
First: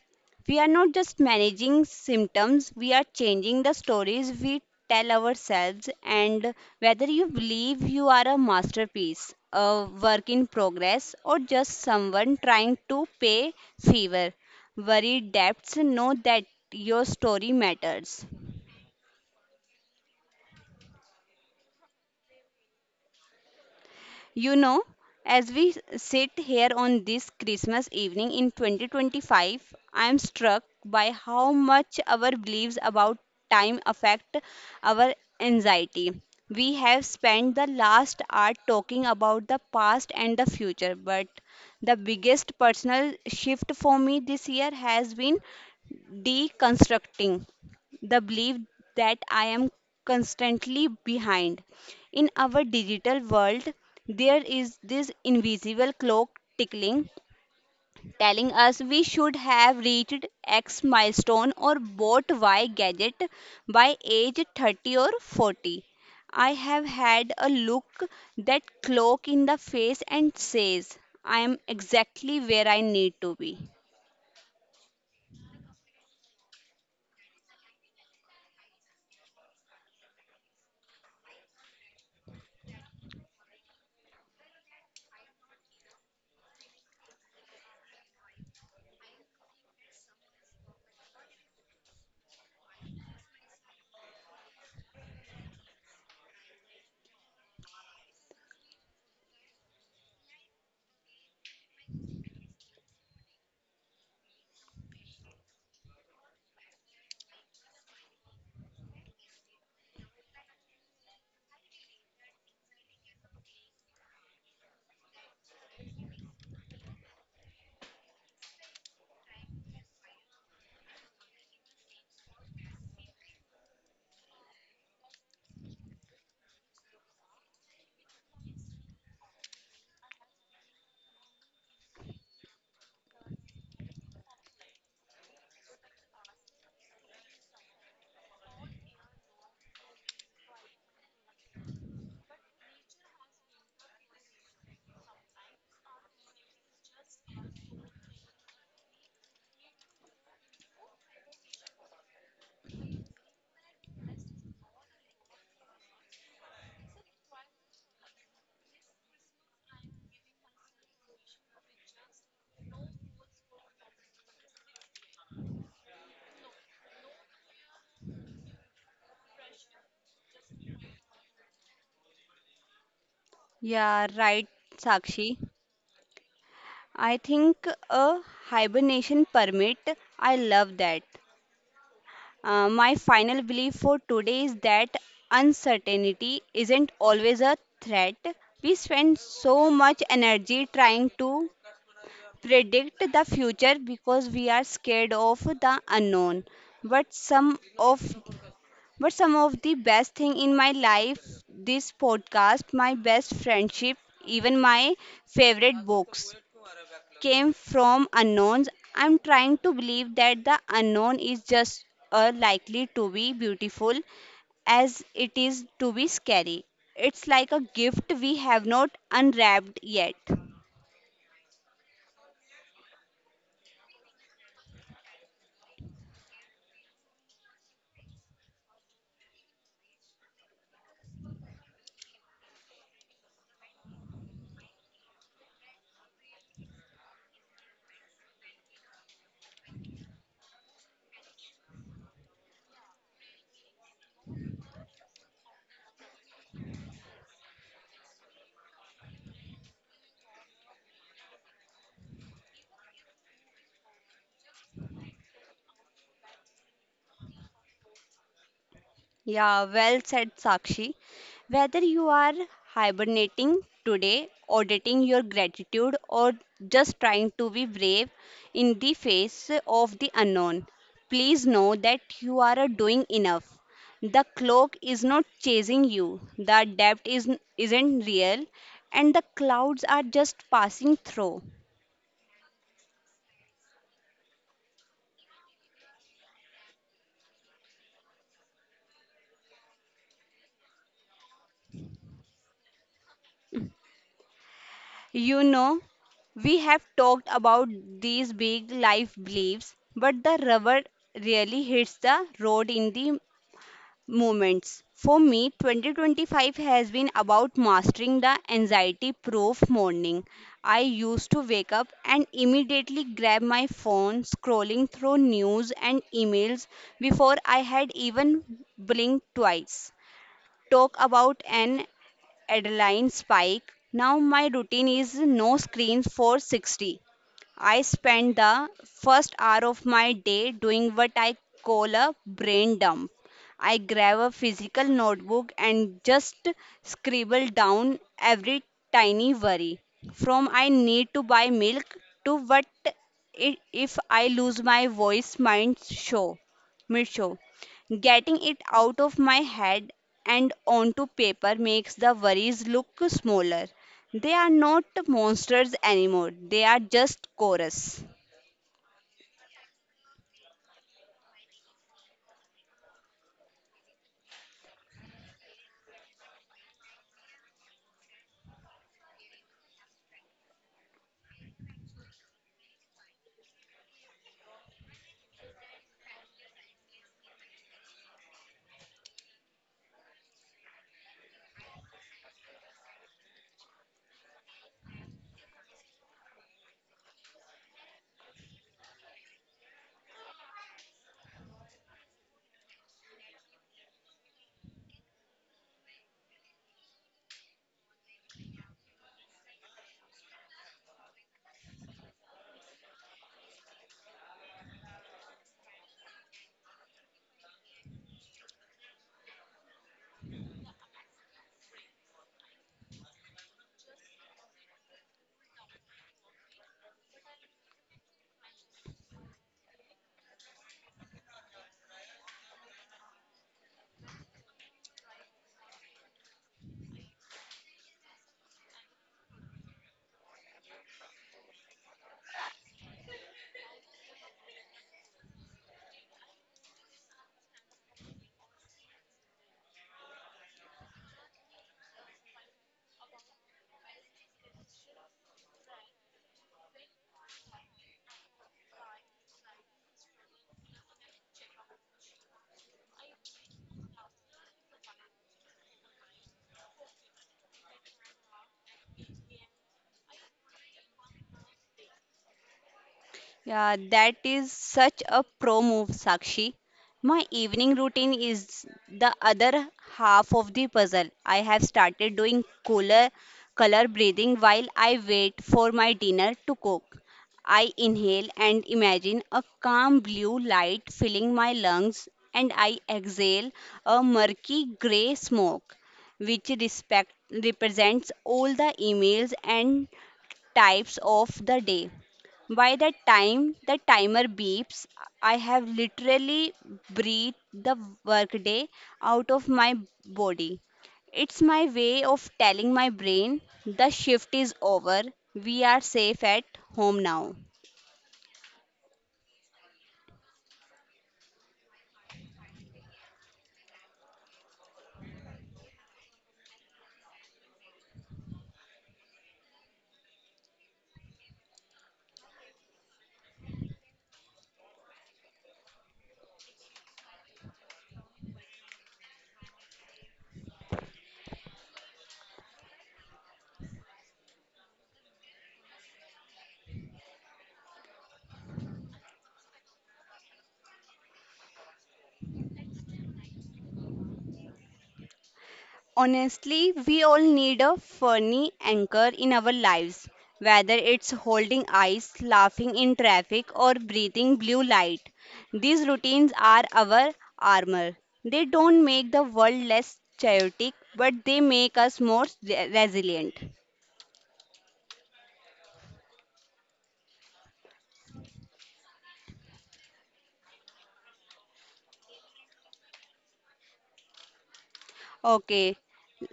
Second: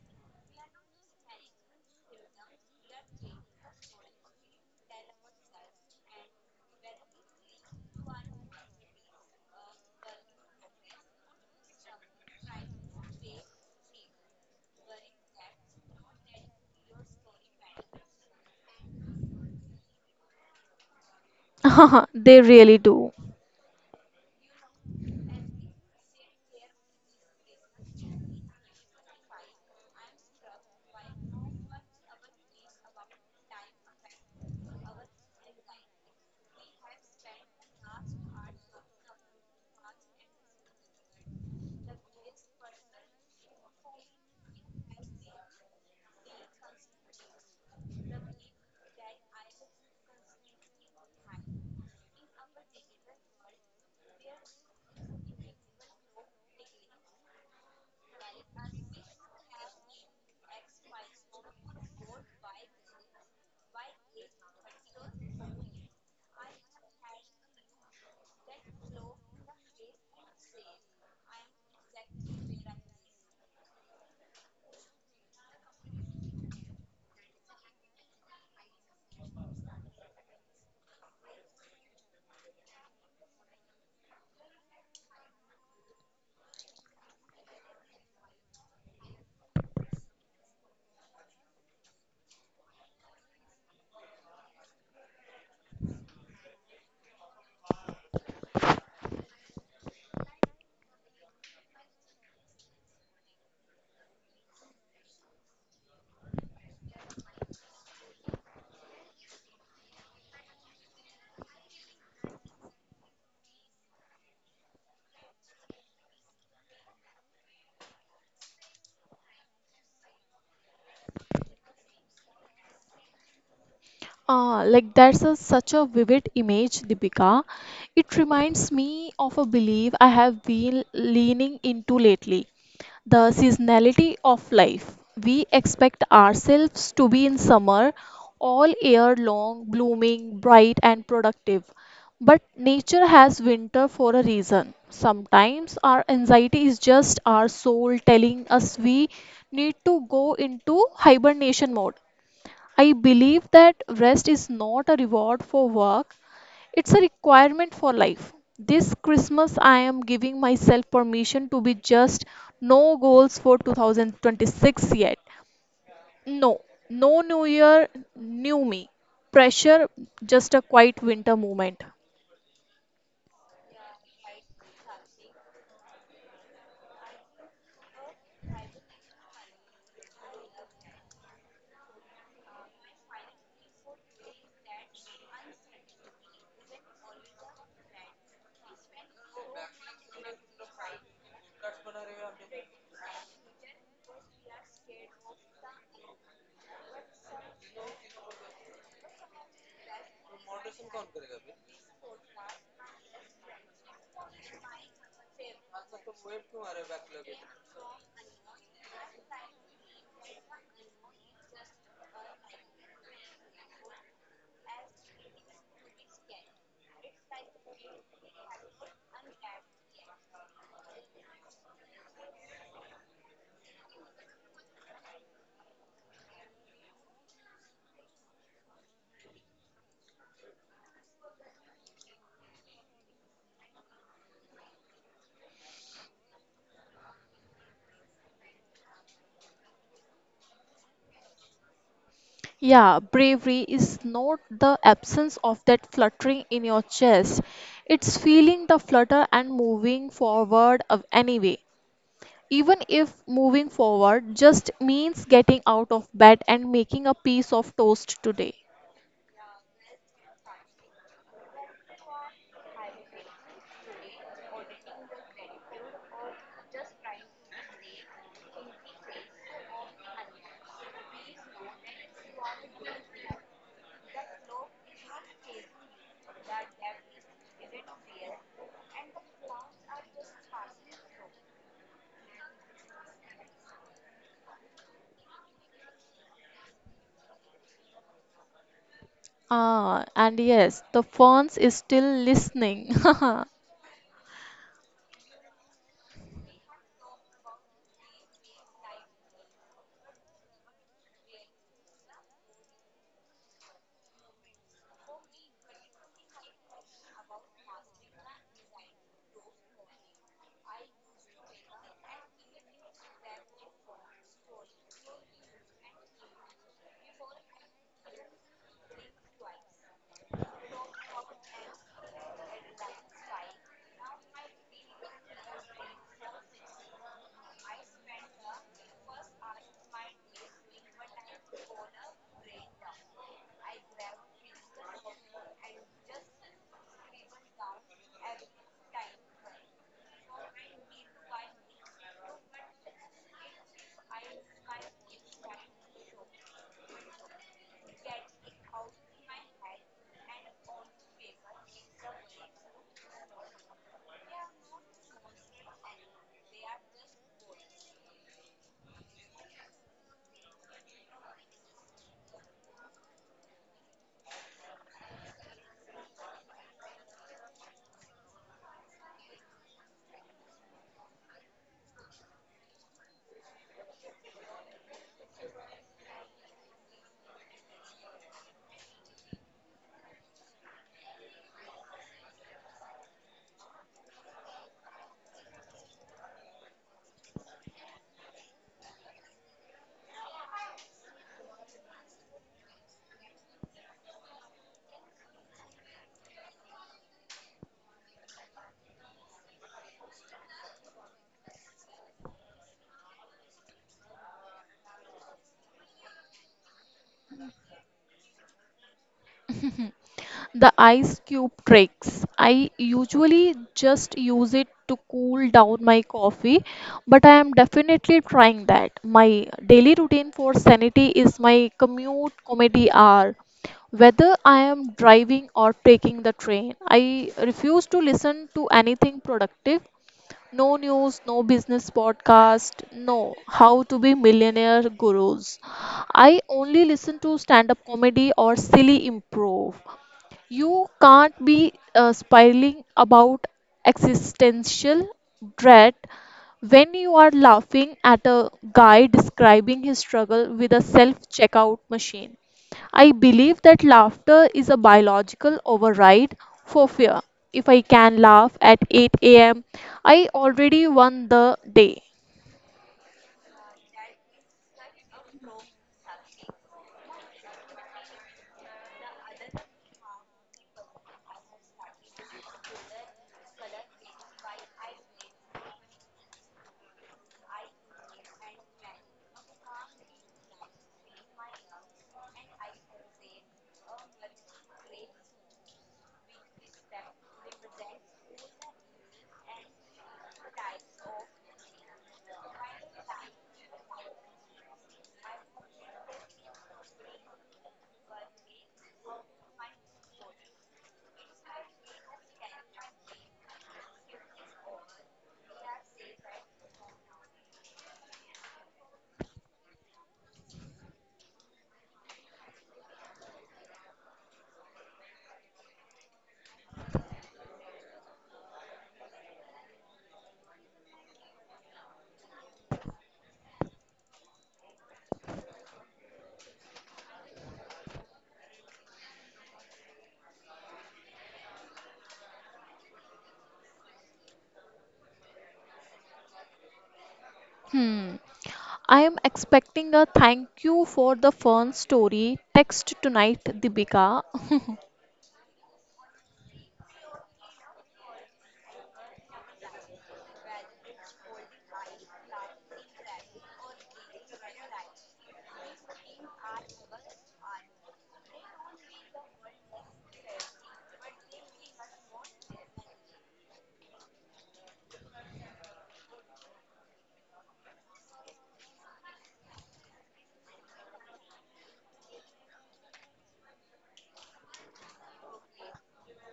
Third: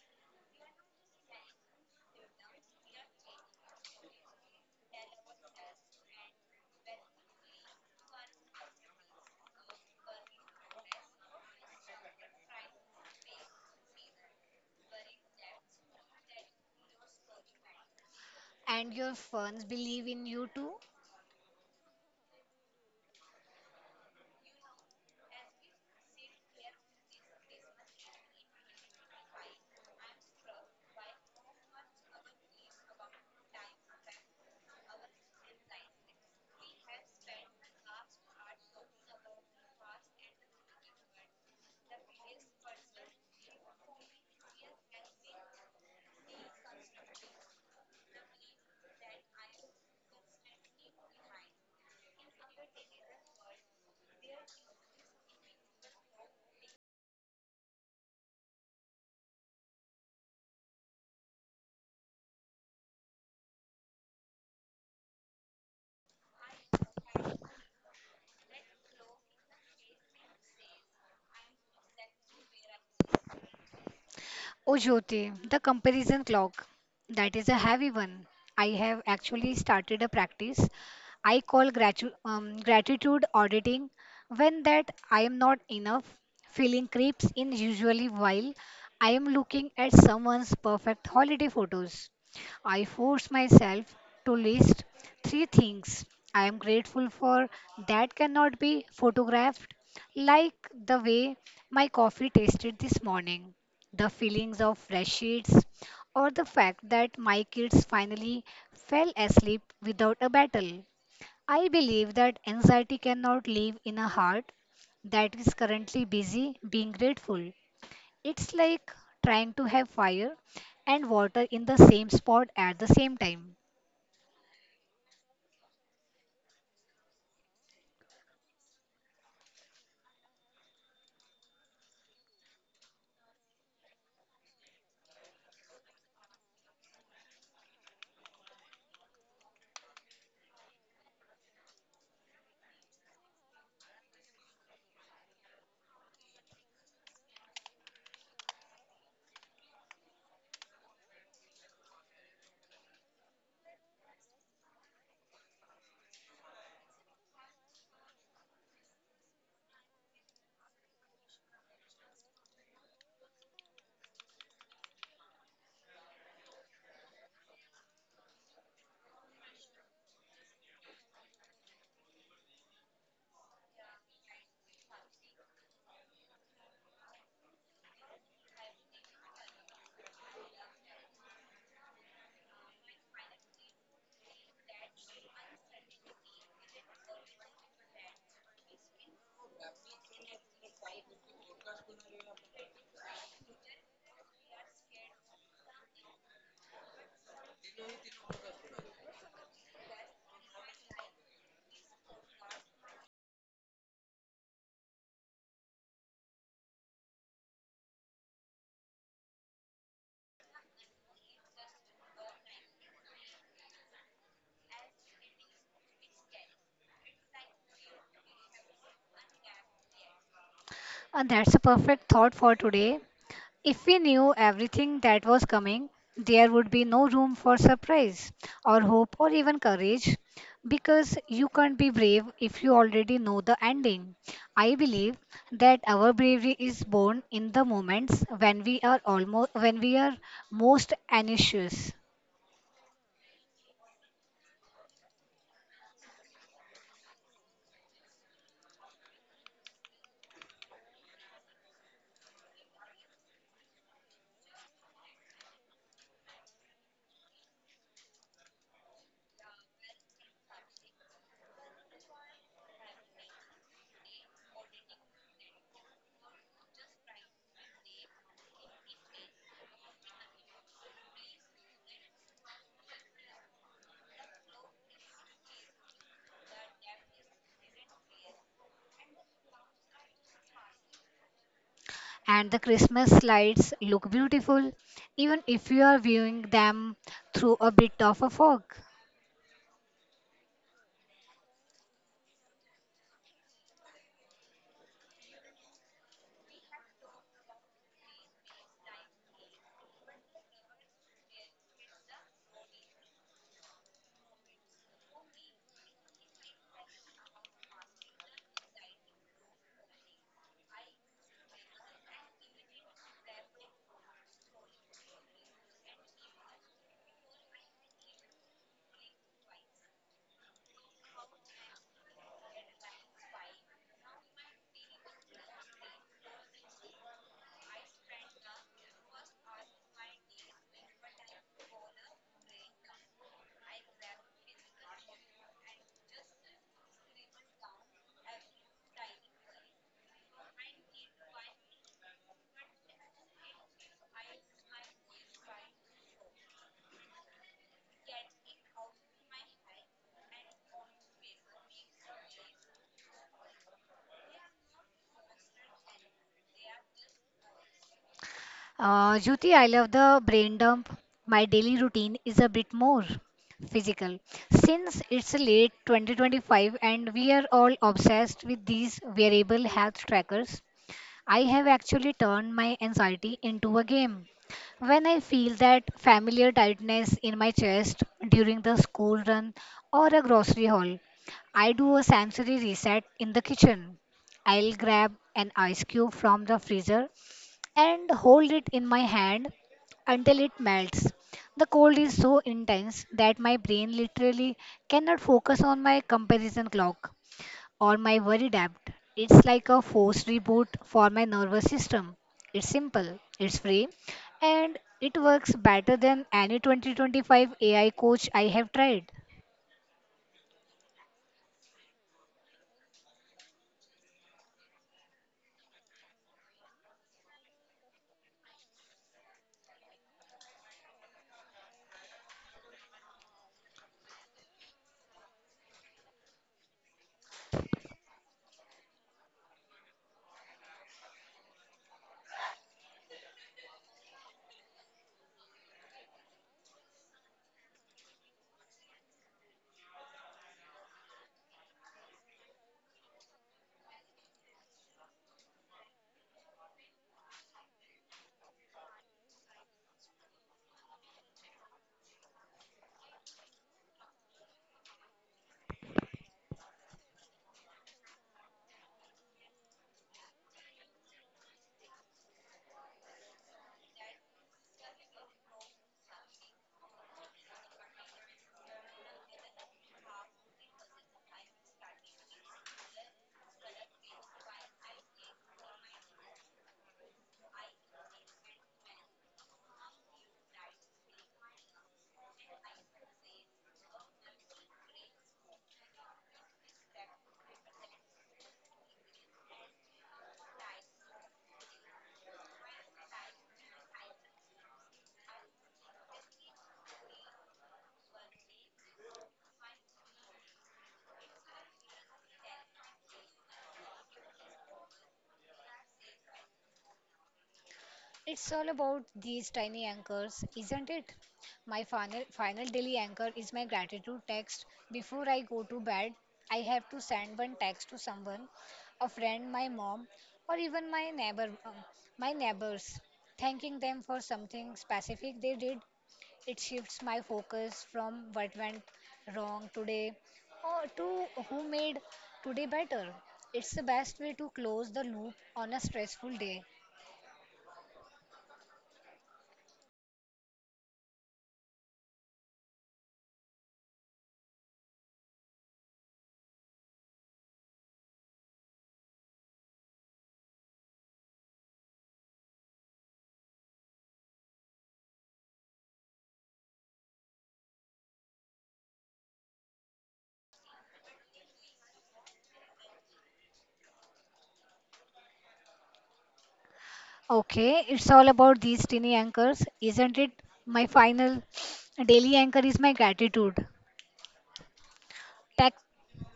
A: We are not just managing symptoms, we are changing the stories we tell ourselves. And whether you believe you are a masterpiece, a work in progress, or just someone trying to pay fever, worried debts, know that your story matters.
B: And your fans believe in you too.
C: They really do.
A: You know, as we sit here on this Christmas evening in 2025, I am struck by how much our beliefs about time affect our anxiety. We have spent the last hour talking about the past and the future, but the biggest personal shift for me this year has been deconstructing the belief that I am constantly behind. In our digital world, there is this invisible clock tickling, telling us we should have reached X milestone or bought Y gadget by age 30 or 40. I have had a look that clock in the face and says, I am exactly where I need to be.
B: Oh, Jyoti, the comparison clock. That is a heavy one. I have actually started a practice I call gratitude auditing. When that I am not enough, feeling creeps in usually while I am looking at someone's perfect holiday photos. I force myself to list three things I am grateful for that cannot be photographed, like the way my coffee tasted this morning, the feelings of fresh sheets, or the fact that my kids finally fell asleep without a battle. I believe that anxiety cannot live in a heart that is currently busy being grateful. It's like trying to have fire and water in the same spot at the same time.
C: Ah, like that's a, such a vivid image, Deepika. It reminds me of a belief I have been leaning into lately: the seasonality of life. We expect ourselves to be in summer all year long, blooming, bright, and productive. But nature has winter for a reason. Sometimes our anxiety is just our soul telling us we need to go into hibernation mode. I believe that rest is not a reward for work, it's a requirement for life. This Christmas, I am giving myself permission to be just, no goals for 2026 yet. No, no new year, new me. Pressure, just a quiet winter moment.
A: Yeah, right, Sakshi. I think a hibernation permit. I love that. My final belief for today is that uncertainty isn't always a threat. We spend so much energy trying to predict the future because we are scared of the unknown. But some of but some of the best thing in my life, this podcast, my best friendship, even my favorite books came from unknowns. I'm trying to believe that the unknown is just as likely to be beautiful as it is to be scary. It's like a gift we have not unwrapped yet.
B: And that's a perfect thought for today. If we knew everything that was coming, there would be no room for surprise or hope or even courage because you can't be brave if you already know the ending. I believe that our bravery is born in the moments when we are almost, when we are most anxious,
C: Yeah, bravery is not the absence of that fluttering in your chest. It's feeling the flutter and moving forward of anyway. Even if moving forward just means getting out of bed and making a piece of toast today.
A: Yeah, well said, Sakshi. Whether you are hibernating today, auditing your gratitude, or just trying to be brave in the face of the unknown, please know that you are doing enough. The cloak is not chasing you, the depth is, isn't real, and the clouds are just passing through.
B: and the Christmas lights look beautiful even if you are viewing them through a bit of a fog.
C: Ah, and yes, the ferns is still listening.
A: You know, we have talked about these big life beliefs, but the rubber really hits the road in the moments. For me, 2025 has been about mastering the anxiety proof morning. I used to wake up and immediately grab my phone, scrolling through news and emails before I had even blinked twice. Talk about an Adeline Spike. Now my routine is no screen for 60. I spend the first hour of my day doing what I call a brain dump. I grab a physical notebook and just scribble down every tiny worry from I need to buy milk to what if I lose my voice mind show mid show. Getting it out of my head and onto paper makes the worries look smaller. They are not monsters anymore, they are just chorus.
B: Jyoti, I love the brain dump. My daily routine is a bit more physical. Since it's late 2025 and we are all obsessed with these wearable health trackers, I have actually turned my anxiety into a game. When I feel that familiar tightness in my chest during the school run or a grocery haul, I do a sensory reset in the kitchen. I'll grab an ice cube from the freezer and hold it in my hand until it melts. The cold is so intense that my brain literally cannot focus on my comparison clock or my worry debt. It's like a forced reboot for my nervous system. It's simple, it's free, and it works better than any 2025 AI coach I have tried.
C: The ice cube tricks. I usually just use it to cool down my coffee, but I am definitely trying that. My daily routine for sanity is my commute comedy hour. Whether I am driving or taking the train, I refuse to listen to anything productive. No news, no business podcast, no how to be millionaire gurus. I only listen to stand up comedy or silly improv. You can't be spiraling about existential dread when you are laughing at a guy describing his struggle with a self checkout machine. I believe that laughter is a biological override for fear. If I can laugh at 8 a.m., I already won the day.
A: Yeah, that is such a pro move, Sakshi. My evening routine is the other half of the puzzle. I have started doing cooler color breathing while I wait for my dinner to cook. I inhale and imagine a calm blue light filling my lungs, and I exhale a murky gray smoke, which represents all the emails and types of the day. By the time the timer beeps, I have literally breathed the workday out of my body. It's my way of telling my brain the shift is over. We are safe at home now.
B: It's all about these tiny anchors, isn't it? My final, final daily anchor is my gratitude text. Before I go to bed, I have to send one text to someone, a friend, my mom, or even my neighbor, my neighbors, thanking them for something specific they did. It shifts my focus from what went wrong today or to who made today better. It's the best way to close the loop on a stressful day.
C: Hmm. I am expecting a thank you for the fun story text tonight, Dibika.
A: Honestly, we all need a funny anchor in our lives, whether it's holding eyes, laughing in traffic, or breathing blue light. These routines are our armor. They don't make the world less chaotic, but they make us more resilient.
B: Okay, it's all about these tiny anchors, isn't it? My final daily anchor is my gratitude. Tech,
A: Okay,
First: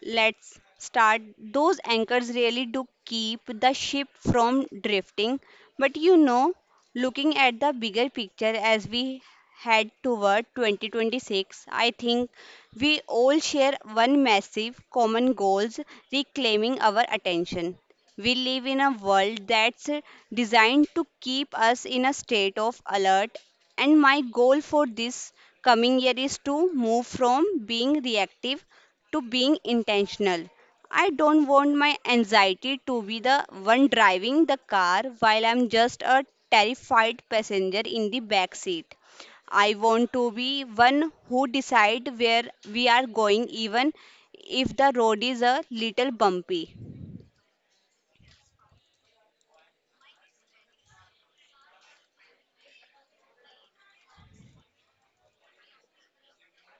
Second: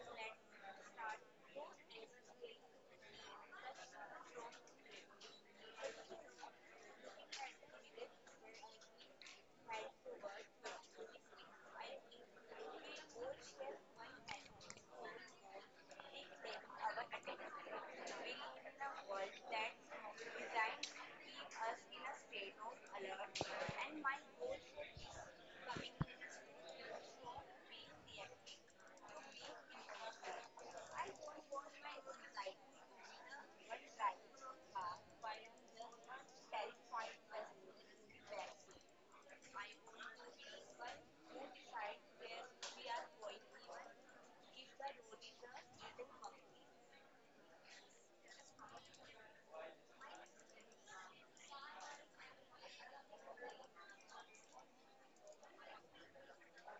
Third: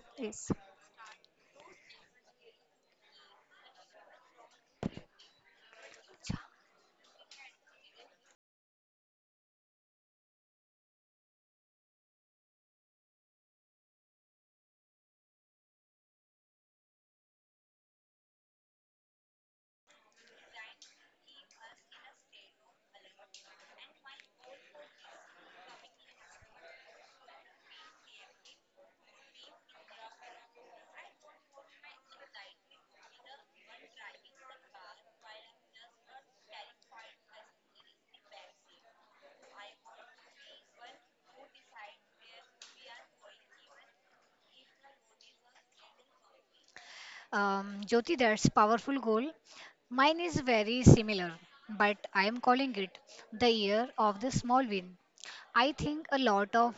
A: let's start. Those anchors really do keep the ship from drifting, but you know, looking at the bigger picture as we head toward 2026, I think we all share one massive common goals reclaiming our attention. We live in a world that's designed to keep us in a state of alert, and my goal for this coming year is to move from being reactive to being intentional. I don't want my anxiety to be the one driving the car while I'm just a terrified passenger in the back seat. I want to be one who decide where we are going even if the road is a little bumpy.
B: Jyoti, that's powerful goal. Mine is very similar, but I am calling it the year of the small win. I think a lot of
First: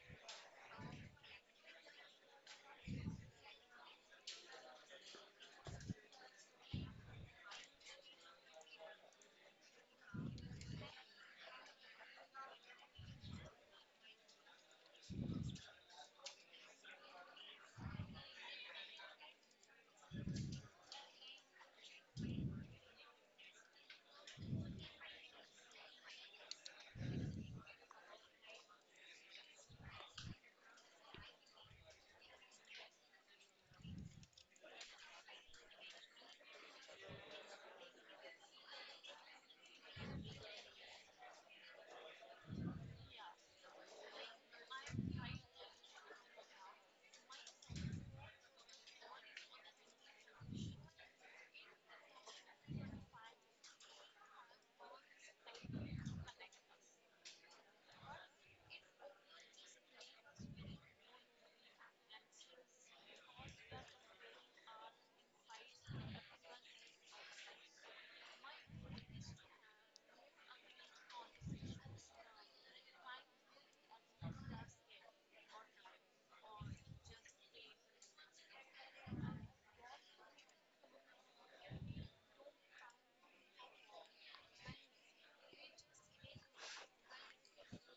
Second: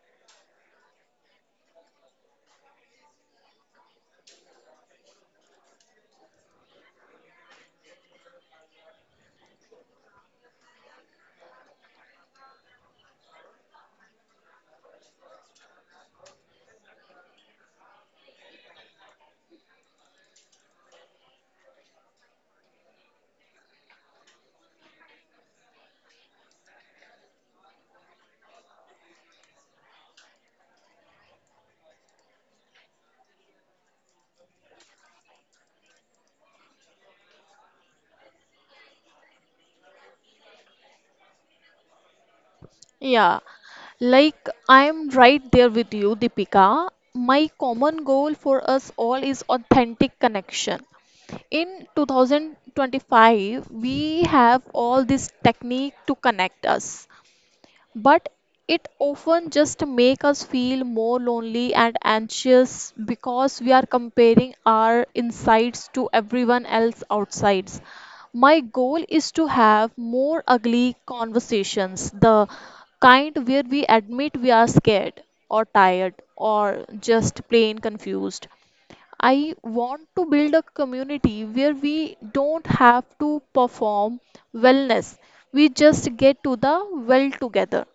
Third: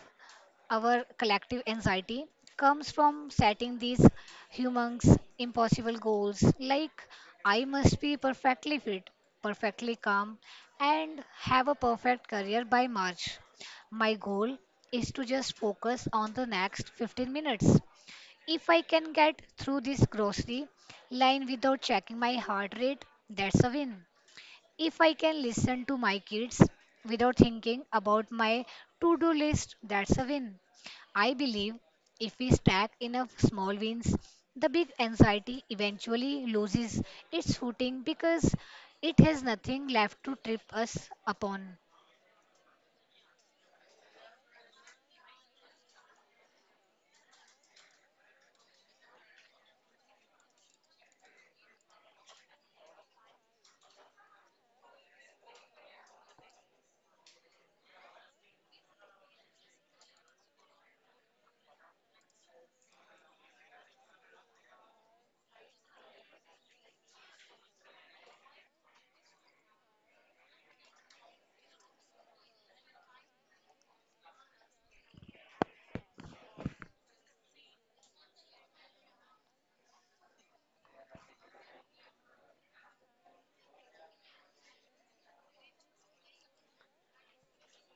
B: our collective anxiety comes from setting these humongous impossible goals like I must be perfectly fit, perfectly calm, and have a perfect career by march. My goal is to just focus on the next 15 minutes. If I can get through this grocery line without checking my heart rate, that's a win. If I can listen to my kids without thinking about my to do list, that's a win. I believe if we stack enough small wins, the big anxiety eventually loses its footing because it has nothing left to trip us upon.
C: Yeah, like I'm right there with you, Deepika. My common goal for us all is authentic connection. In 2025, we have all this technique to connect us, but it often just make us feel more lonely and anxious because we are comparing our insides to everyone else outsides. My goal is to have more ugly conversations, the kind where we admit we are scared or tired or just plain confused. I want to build a community where we don't have to perform wellness. We just get to the well together.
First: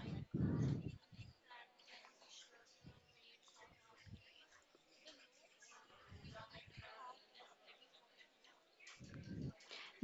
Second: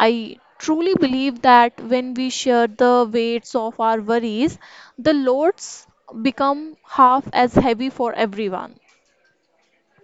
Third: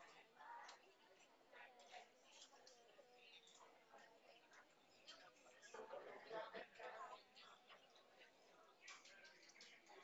C: I truly believe that when we share the weights of our worries, the loads become half as heavy for everyone.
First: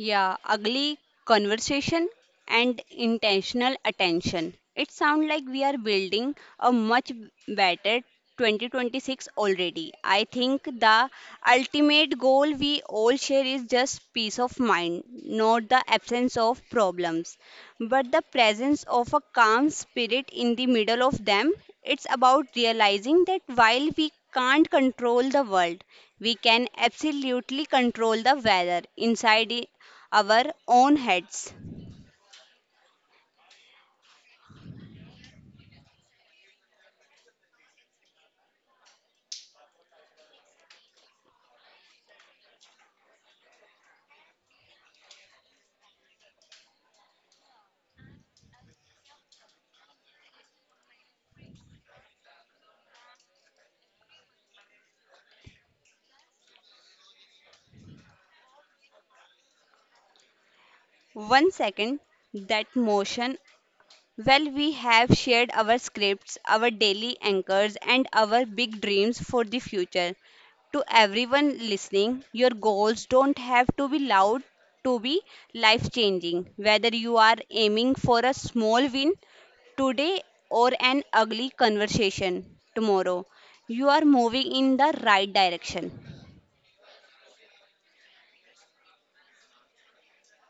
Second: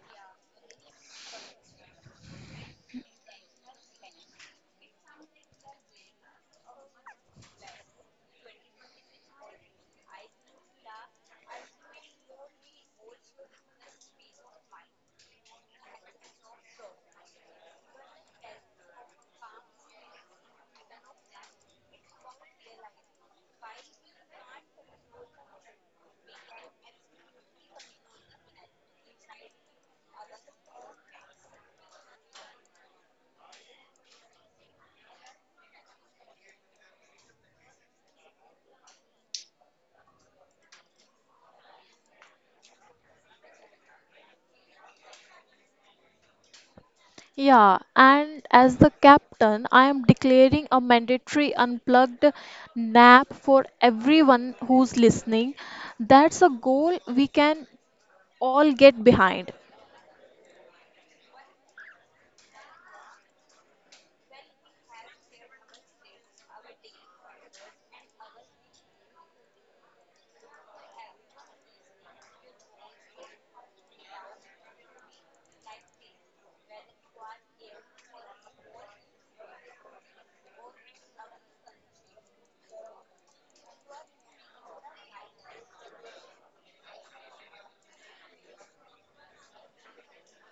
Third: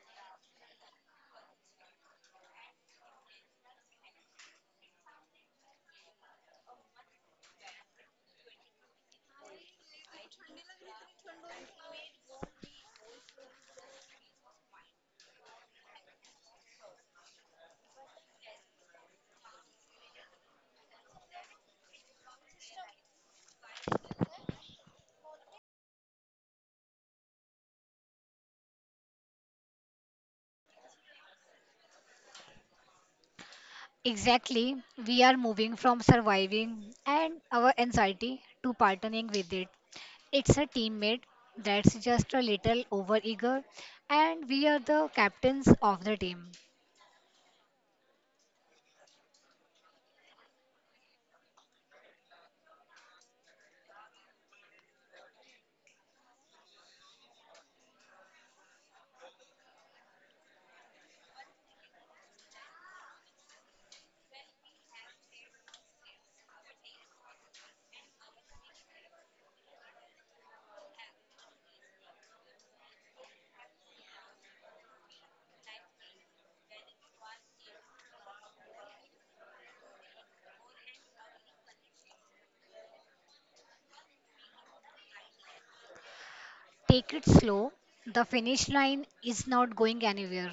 A: Yeah, ugly conversation and intentional attention. It sounds like we are building a much better 2026 already. I think the ultimate goal we all share is just peace of mind, not the absence of problems, but the presence of a calm spirit in the middle of them. It's about realizing that while we can't control the world, we can absolutely control the weather inside our own heads.
B: Exactly, we are moving from surviving and our anxiety to partnering with it. It's a teammate that's just a little overeager, and we are the captains of the team.
C: Yeah, and as the captain, I am declaring a mandatory unplugged nap for everyone who's listening. That's a goal we can all get behind.
A: One second, that motion. Well, we have shared our scripts, our daily anchors, and our big dreams for the future. To everyone listening, your goals don't have to be loud to be life changing. Whether you are aiming for a small win today or an ugly conversation tomorrow, you are moving in the right direction.
B: Take it slow. The finish line is not going anywhere.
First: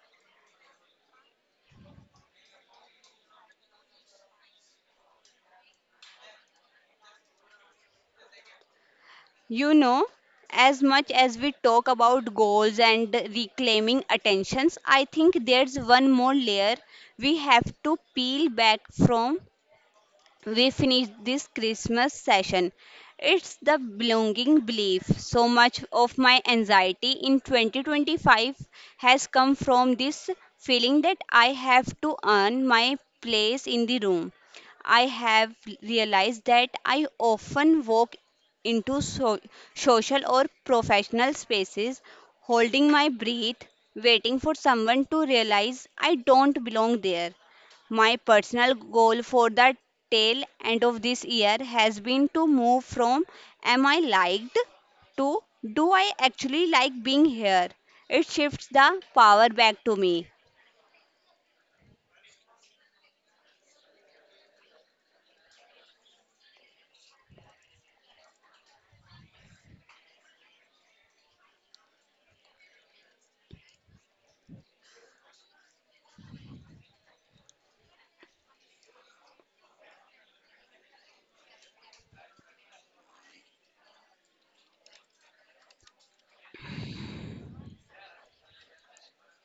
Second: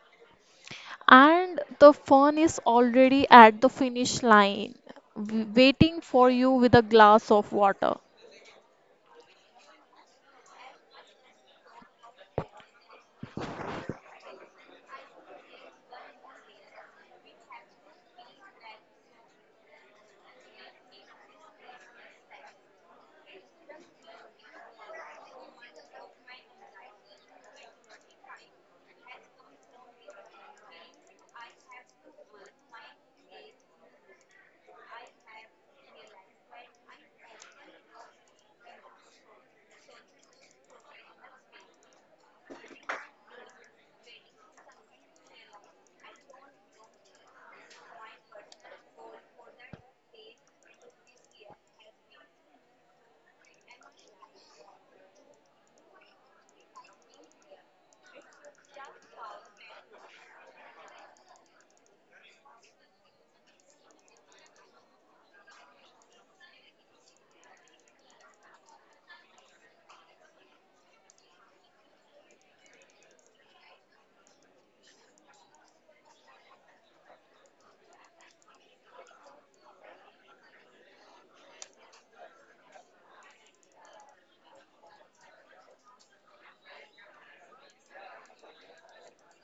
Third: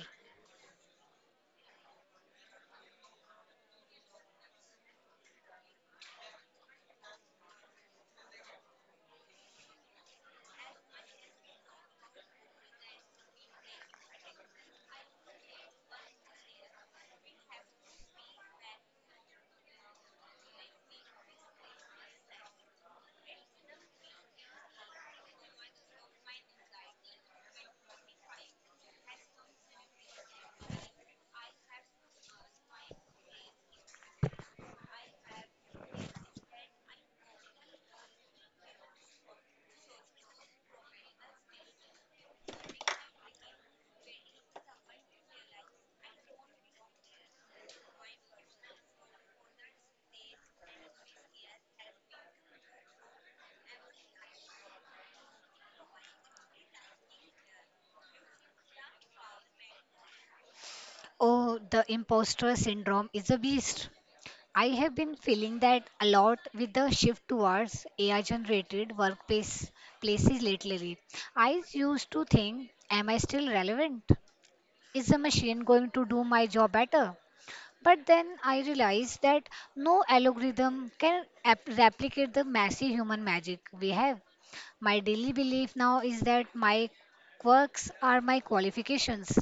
C: And the fun is already at the finish line waiting for you with a glass of water.
A: You know, as much as we talk about goals and reclaiming attentions, I think there's one more layer we have to peel back from we finish this Christmas session. It's the belonging belief. So much of my anxiety in 2025 has come from this feeling that I have to earn my place in the room. I have realized that I often walk into social or professional spaces holding my breath, waiting for someone to realize I don't belong there. My personal goal for the tail end of this year has been to move from am I liked to do I actually like being here? It shifts the power back to me.
B: Oh, the imposter syndrome is a beast. I have been feeling that a lot with the shift towards AI generated workplace places lately. I used to think, am I still relevant? Is the machine going to do my job better? But then I realized that no algorithm can replicate the massive human magic we have. My daily belief now is that my quirks are my qualifications.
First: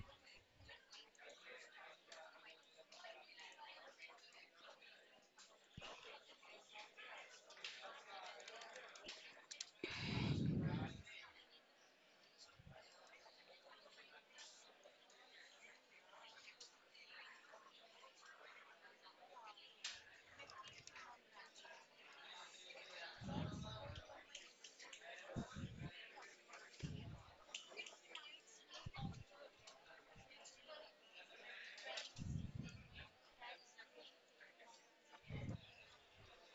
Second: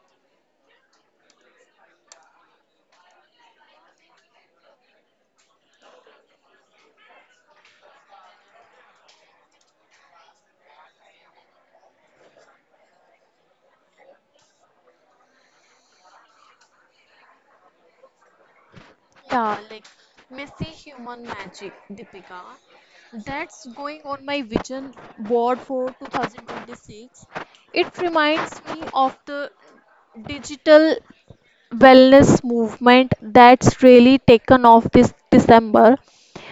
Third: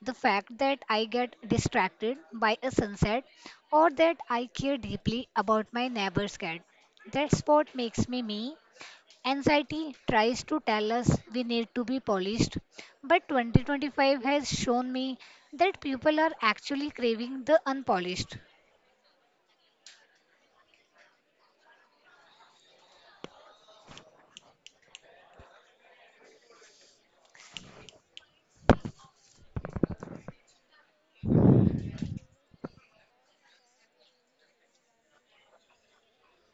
B: The fact that I get distracted by a sunset or that I care deeply about my neighbor's cat. That's what makes me me. Anxiety tries to tell us we need to be polished, but 2025 has shown me that people are actually craving the unpolished
C: Yeah, like messy human magic, Deepika. That's going on my vision board for 2026. It reminds me of the digital wellness movement that's really taken off this December.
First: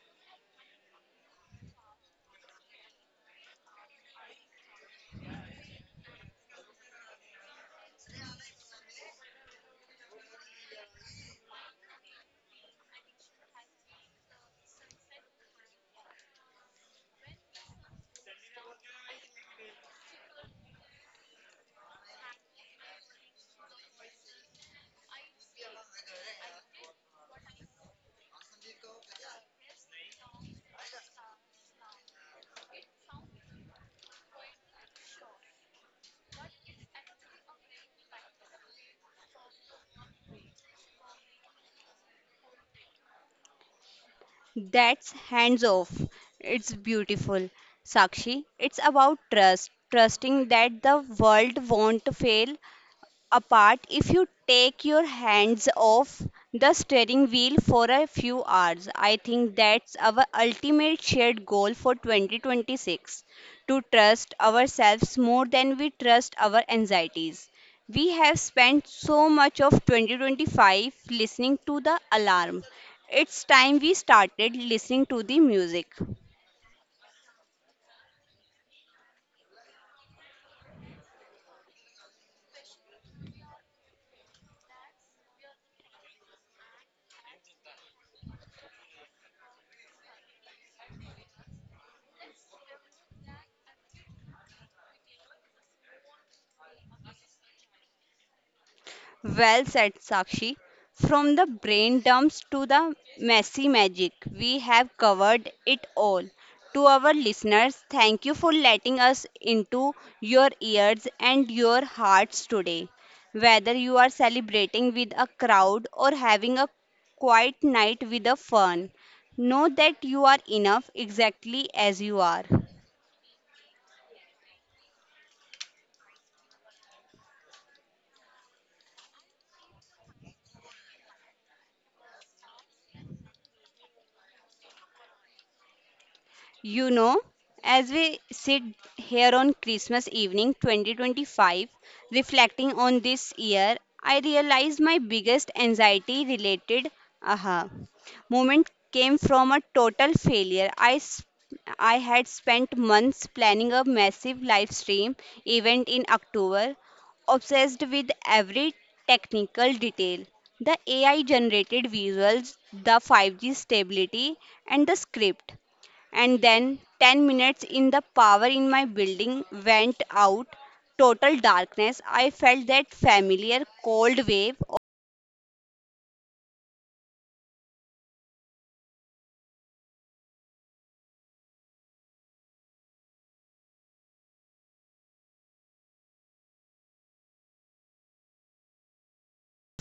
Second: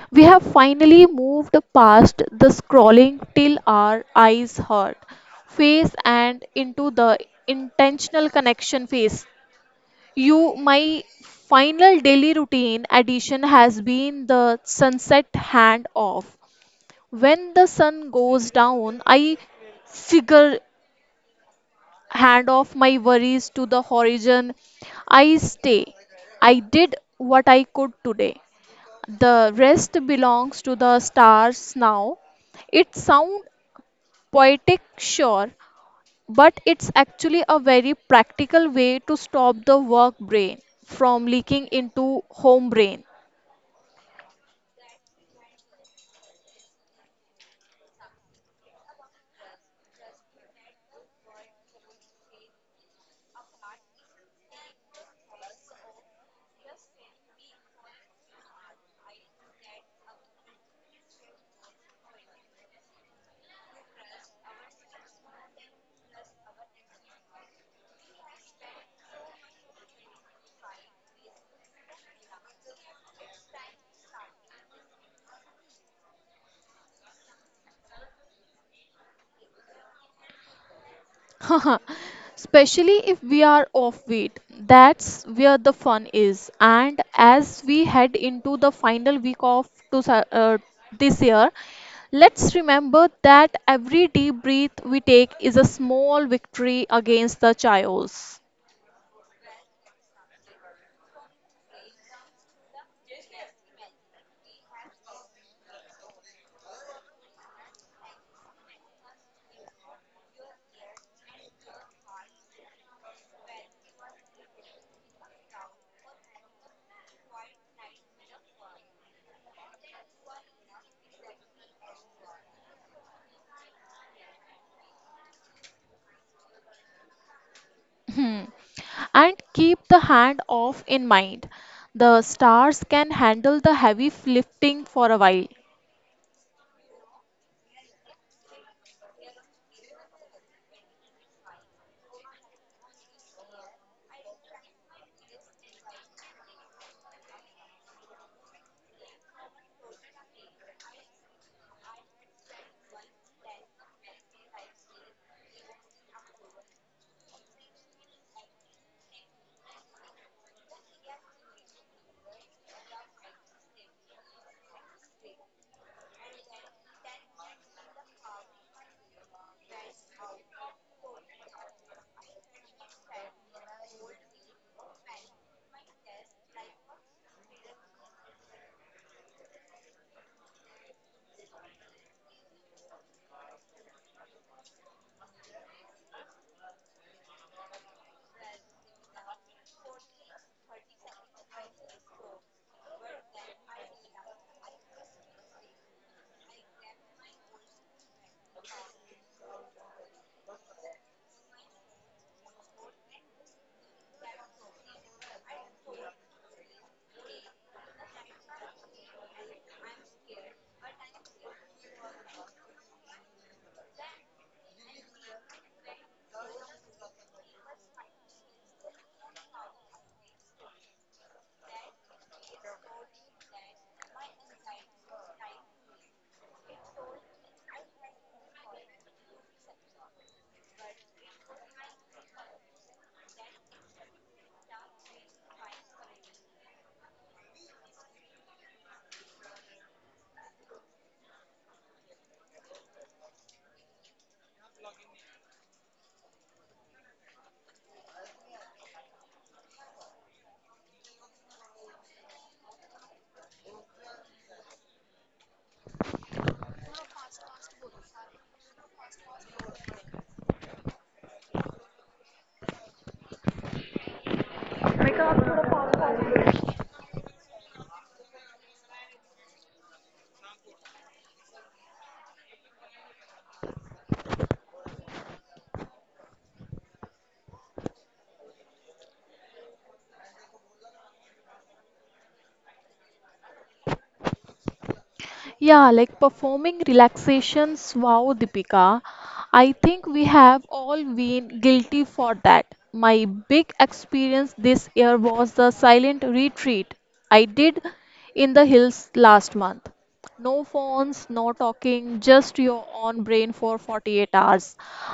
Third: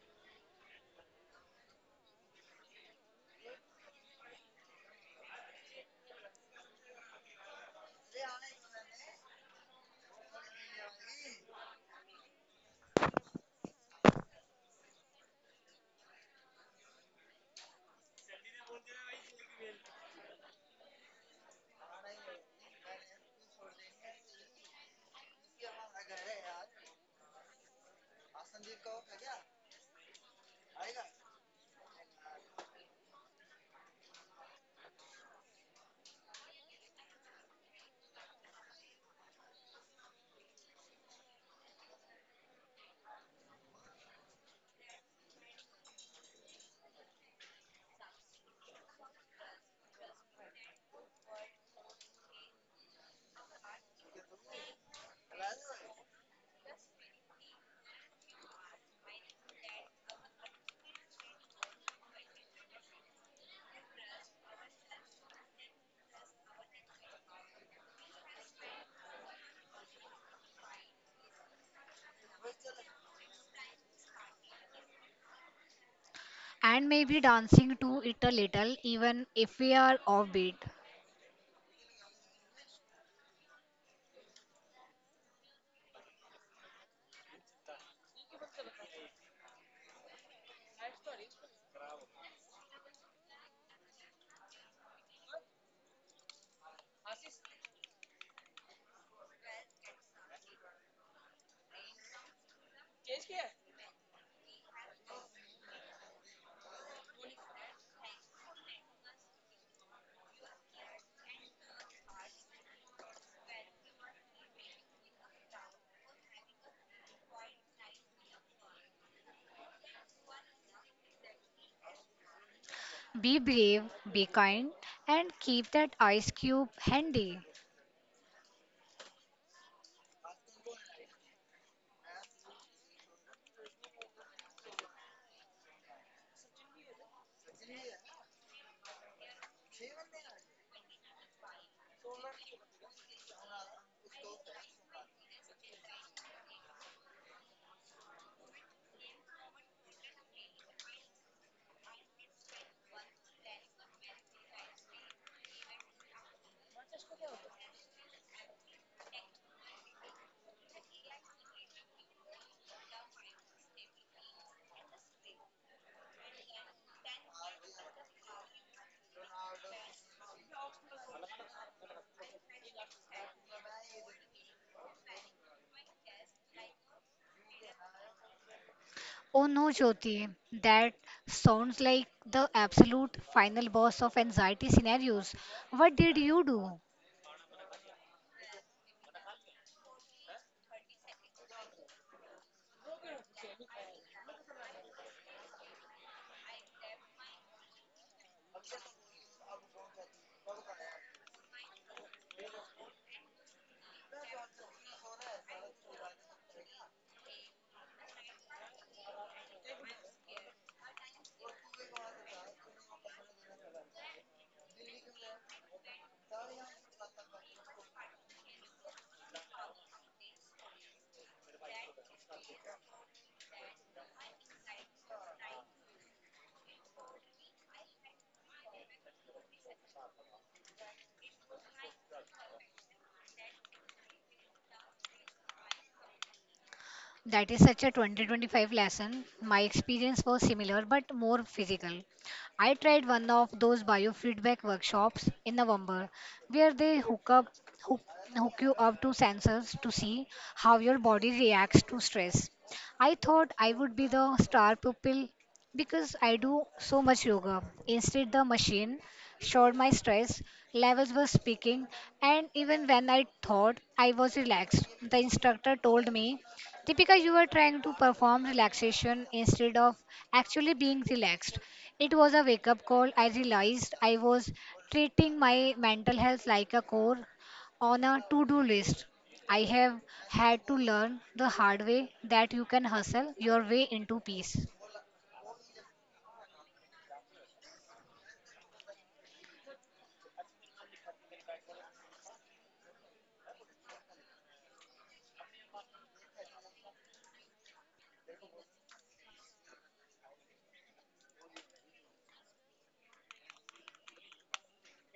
C: We have finally moved past the scrolling till our eyes hurt phase and into the intentional connection phase. You, my final daily routine addition has been the sunset handoff. When the sun goes down, I figure hand off my worries to the horizon. I stay. I did what I could today. The rest belongs to the stars now. It sounds poetic, sure, but it's actually a very practical way to stop the work brain from leaking into home brain.
A: That's hands off. It's beautiful. Sakshi, it's about trust, trusting that the world won't fail apart if you take your hands off the steering wheel for a few hours. I think that's our ultimate shared goal for 2026 to trust ourselves more than we trust our anxieties. We have spent so much of 2025 listening to the alarm. It's time we started listening to the music.
B: and maybe dancing to it a little even if we are offbeat.
C: Especially if we are offbeat, that's where the fun is. And as we head into the final week of this year, let's remember that every deep breath we take is a small victory against the chaos.
A: Well said, Sakshi. From the brain dumps to the messy magic, we have covered it all. To our listeners, thank you for letting us into your ears and your hearts today. Whether you are celebrating with a crowd or having a quiet night with a fern, know that you are enough exactly as you are.
B: Be brave, be kind, and keep that ice cube handy.
C: Hmm. And keep the hand off in mind. The stars can handle the heavy lifting for a while.
A: You know, as we sit here on Christmas evening 2025, reflecting on this year, I realized my biggest anxiety related aha moment came from a total failure. I had spent months planning a massive live stream event in October, obsessed with every technical detail, the AI generated visuals, the 5G stability, and the script, and then 10 minutes in the power in my building went out. Total darkness. I felt that familiar cold wave.
B: Oh no, Jyoti, that sounds like the absolute final boss of anxiety scenarios. What did you do? That is such a 2025 lesson. My experience was similar but more physical. I tried one of those biofeedback workshops in November where they hook, hook you up to sensors to see how your body reacts to stress. I thought I would be the star pupil because I do so much yoga. Instead, the machine showed my stress levels were speaking, and even when I thought I was relaxed, the instructor told me Deepika, you were trying to perform relaxation instead of actually being relaxed. It was a wake up call. I realized I was treating my mental health like a core on a to do list. I have had to learn the hard way that you can hustle your way into peace.
C: Yeah, like performing relaxations. Wow, Deepika. I think we have all been guilty for that. My big experience this year was the silent retreat I did in the hills last month. No phones, no talking, just your own brain for 48 hours.